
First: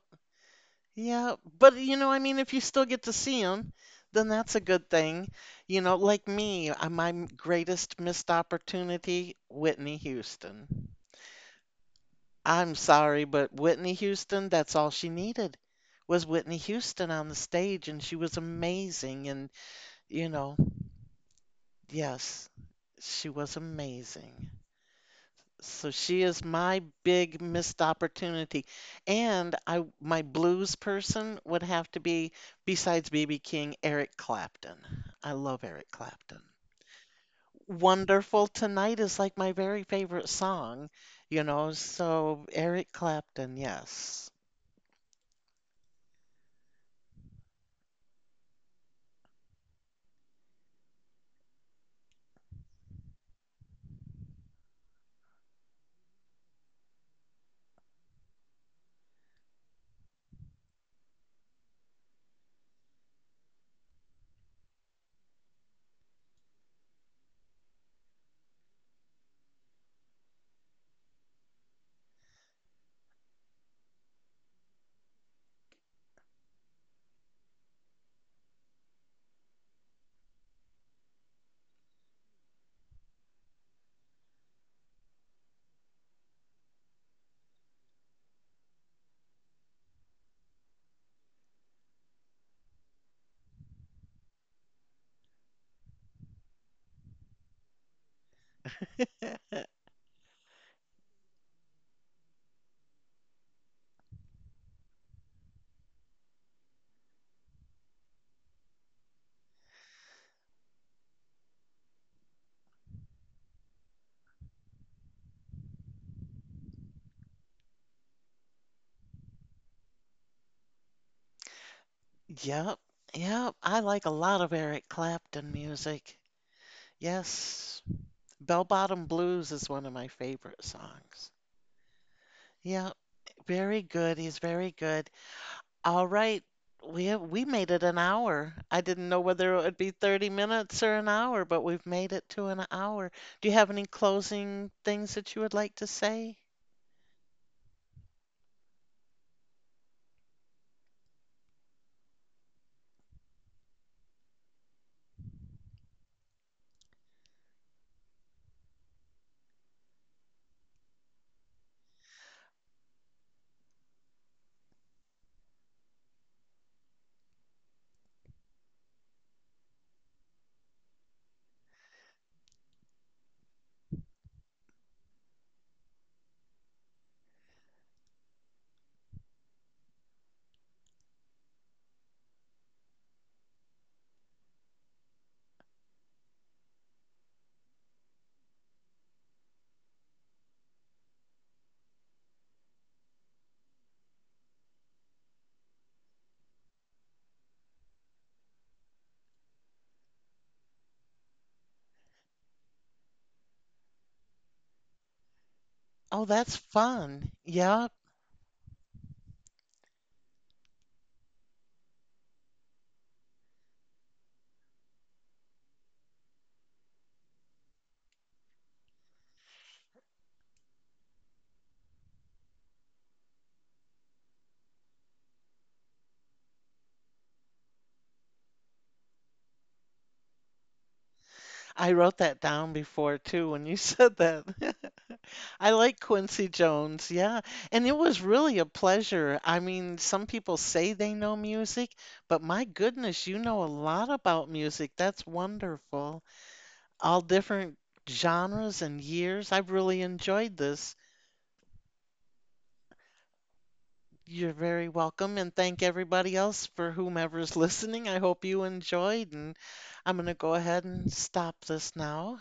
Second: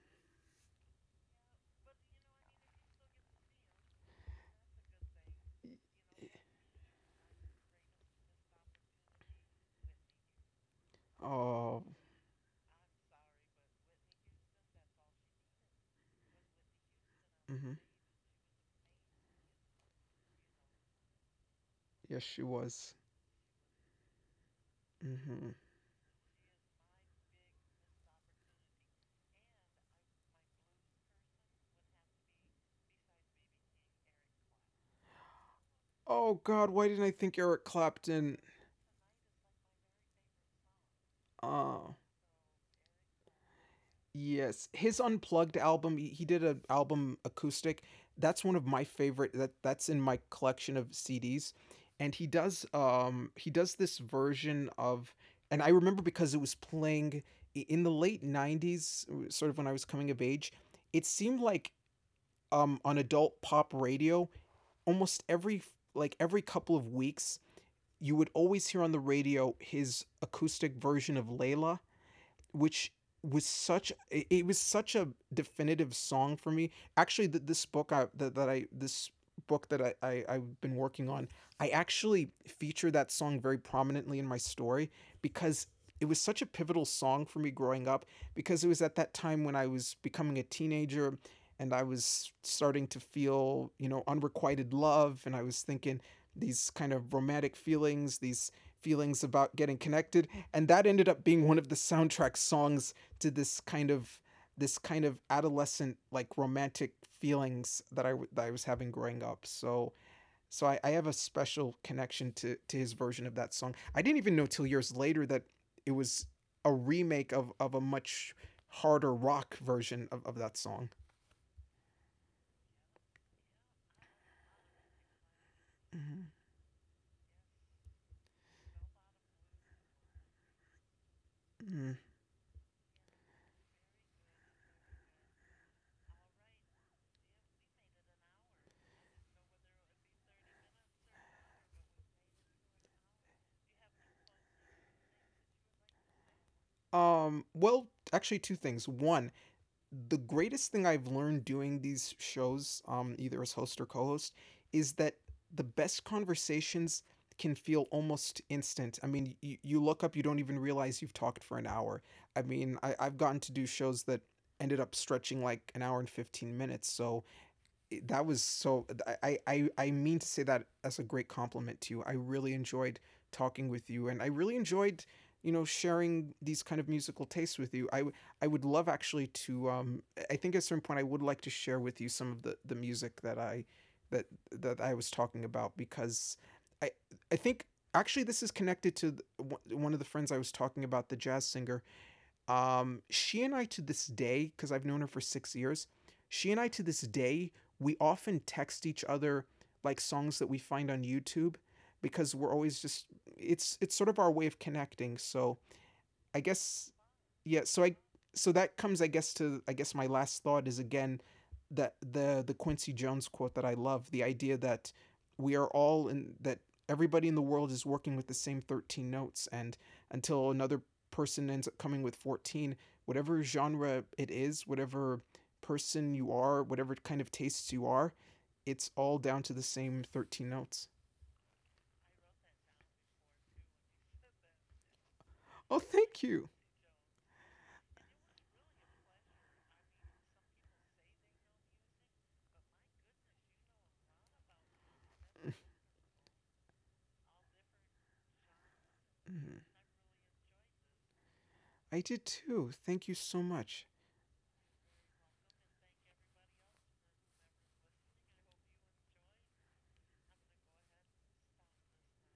Yeah. But you know, I mean, if you still get to see them, then that's a good thing. You know, like me, my greatest missed opportunity, Whitney Houston. Oh. I'm sorry, but Whitney Houston, that's all she needed was Whitney Houston on the Hmm. stage, and she was amazing. And, you know, Yes, she yes, was. she was amazing. Hmm. So she is my big missed opportunity. And I my blues person would have to be, besides B.B. King, Eric Clapton. I love Eric Oh Clapton. God, why didn't I think Eric Clapton? Wonderful Tonight is like my very favorite song, you know, Oh, so Eric Clapton, yes. yes, his unplugged album. He did an album acoustic. That's one of my favorite. That that's in my collection of CDs, and he does this version of, and I remember because it was playing in the late '90s, sort of when I was coming of age. It seemed like on adult pop radio, almost every f- like every couple of weeks, you would always hear on the radio his acoustic version of Layla, which was such it was such a definitive song for me. Actually th- this book I that, that I this book that I've been working on, I actually feature that song very prominently in my story because it was such a pivotal song for me growing up, because it was at that time when I was becoming a teenager and I was starting to feel, you know, unrequited love, and I was thinking these kind of romantic feelings, these feelings about [LAUGHS] getting connected, and that ended up being one of the soundtrack songs to this kind of adolescent like romantic feelings that I was having growing up. So I have a special connection to his version of that song. I didn't even know till years later that it was a remake of a much harder rock version of that song. Yep, yep. I like a lot of Eric Clapton music. Mm-hmm. Yes, Bell Bottom Blues is one of my favorite songs. Mm-hmm. Yep, very good. He's very good. All right, we have, we made it an hour. I didn't know whether it would be 30 minutes or an hour, but we've made it to an hour. Do you have any closing things that you would like to say? Two things. One, the greatest thing I've learned doing these shows, either as host or co-host, is that the best conversations can feel almost instant. I mean, you look up, you don't even realize you've talked for an hour. I mean, I've gotten to do shows that ended up stretching like an hour and 15 minutes. So that was so I mean to say that as a great compliment to you, I really enjoyed talking with you, and I really enjoyed, you know, sharing these kind of musical tastes with you. I would love actually to I think at a certain point I would like to share with you some of the music that I that that I was talking about, because i I think actually this is connected to one of the friends I was talking about, the jazz singer. She and I, to this day, because I've known her for 6 years, she and I to this day, we often text each other like songs that we find on YouTube because we're always just, it's sort of our way of connecting. So Oh, I that's guess, fun. yeah, Yeah. so that comes, I guess, to, I guess, my last thought is, again, that the Quincy Jones quote that I love, the idea that we are all in that everybody in the world is working with the same 13 notes, and until another person ends up coming with 14, whatever genre it is, whatever person you are, whatever kind of tastes you are, it's all down to the same 13 notes. I wrote that down before too when you said that. [LAUGHS] I Oh, like thank Quincy you. Jones, yeah. And it was really a pleasure. I mean, some people say they know music, but my goodness, you know a lot about music. That's wonderful. All different genres and years. Mhm. I've really enjoyed this. I did too, thank you so much. You're very welcome, and thank everybody else for whomever's [LAUGHS] listening. I hope you enjoyed, and I'm going to go ahead and stop this now.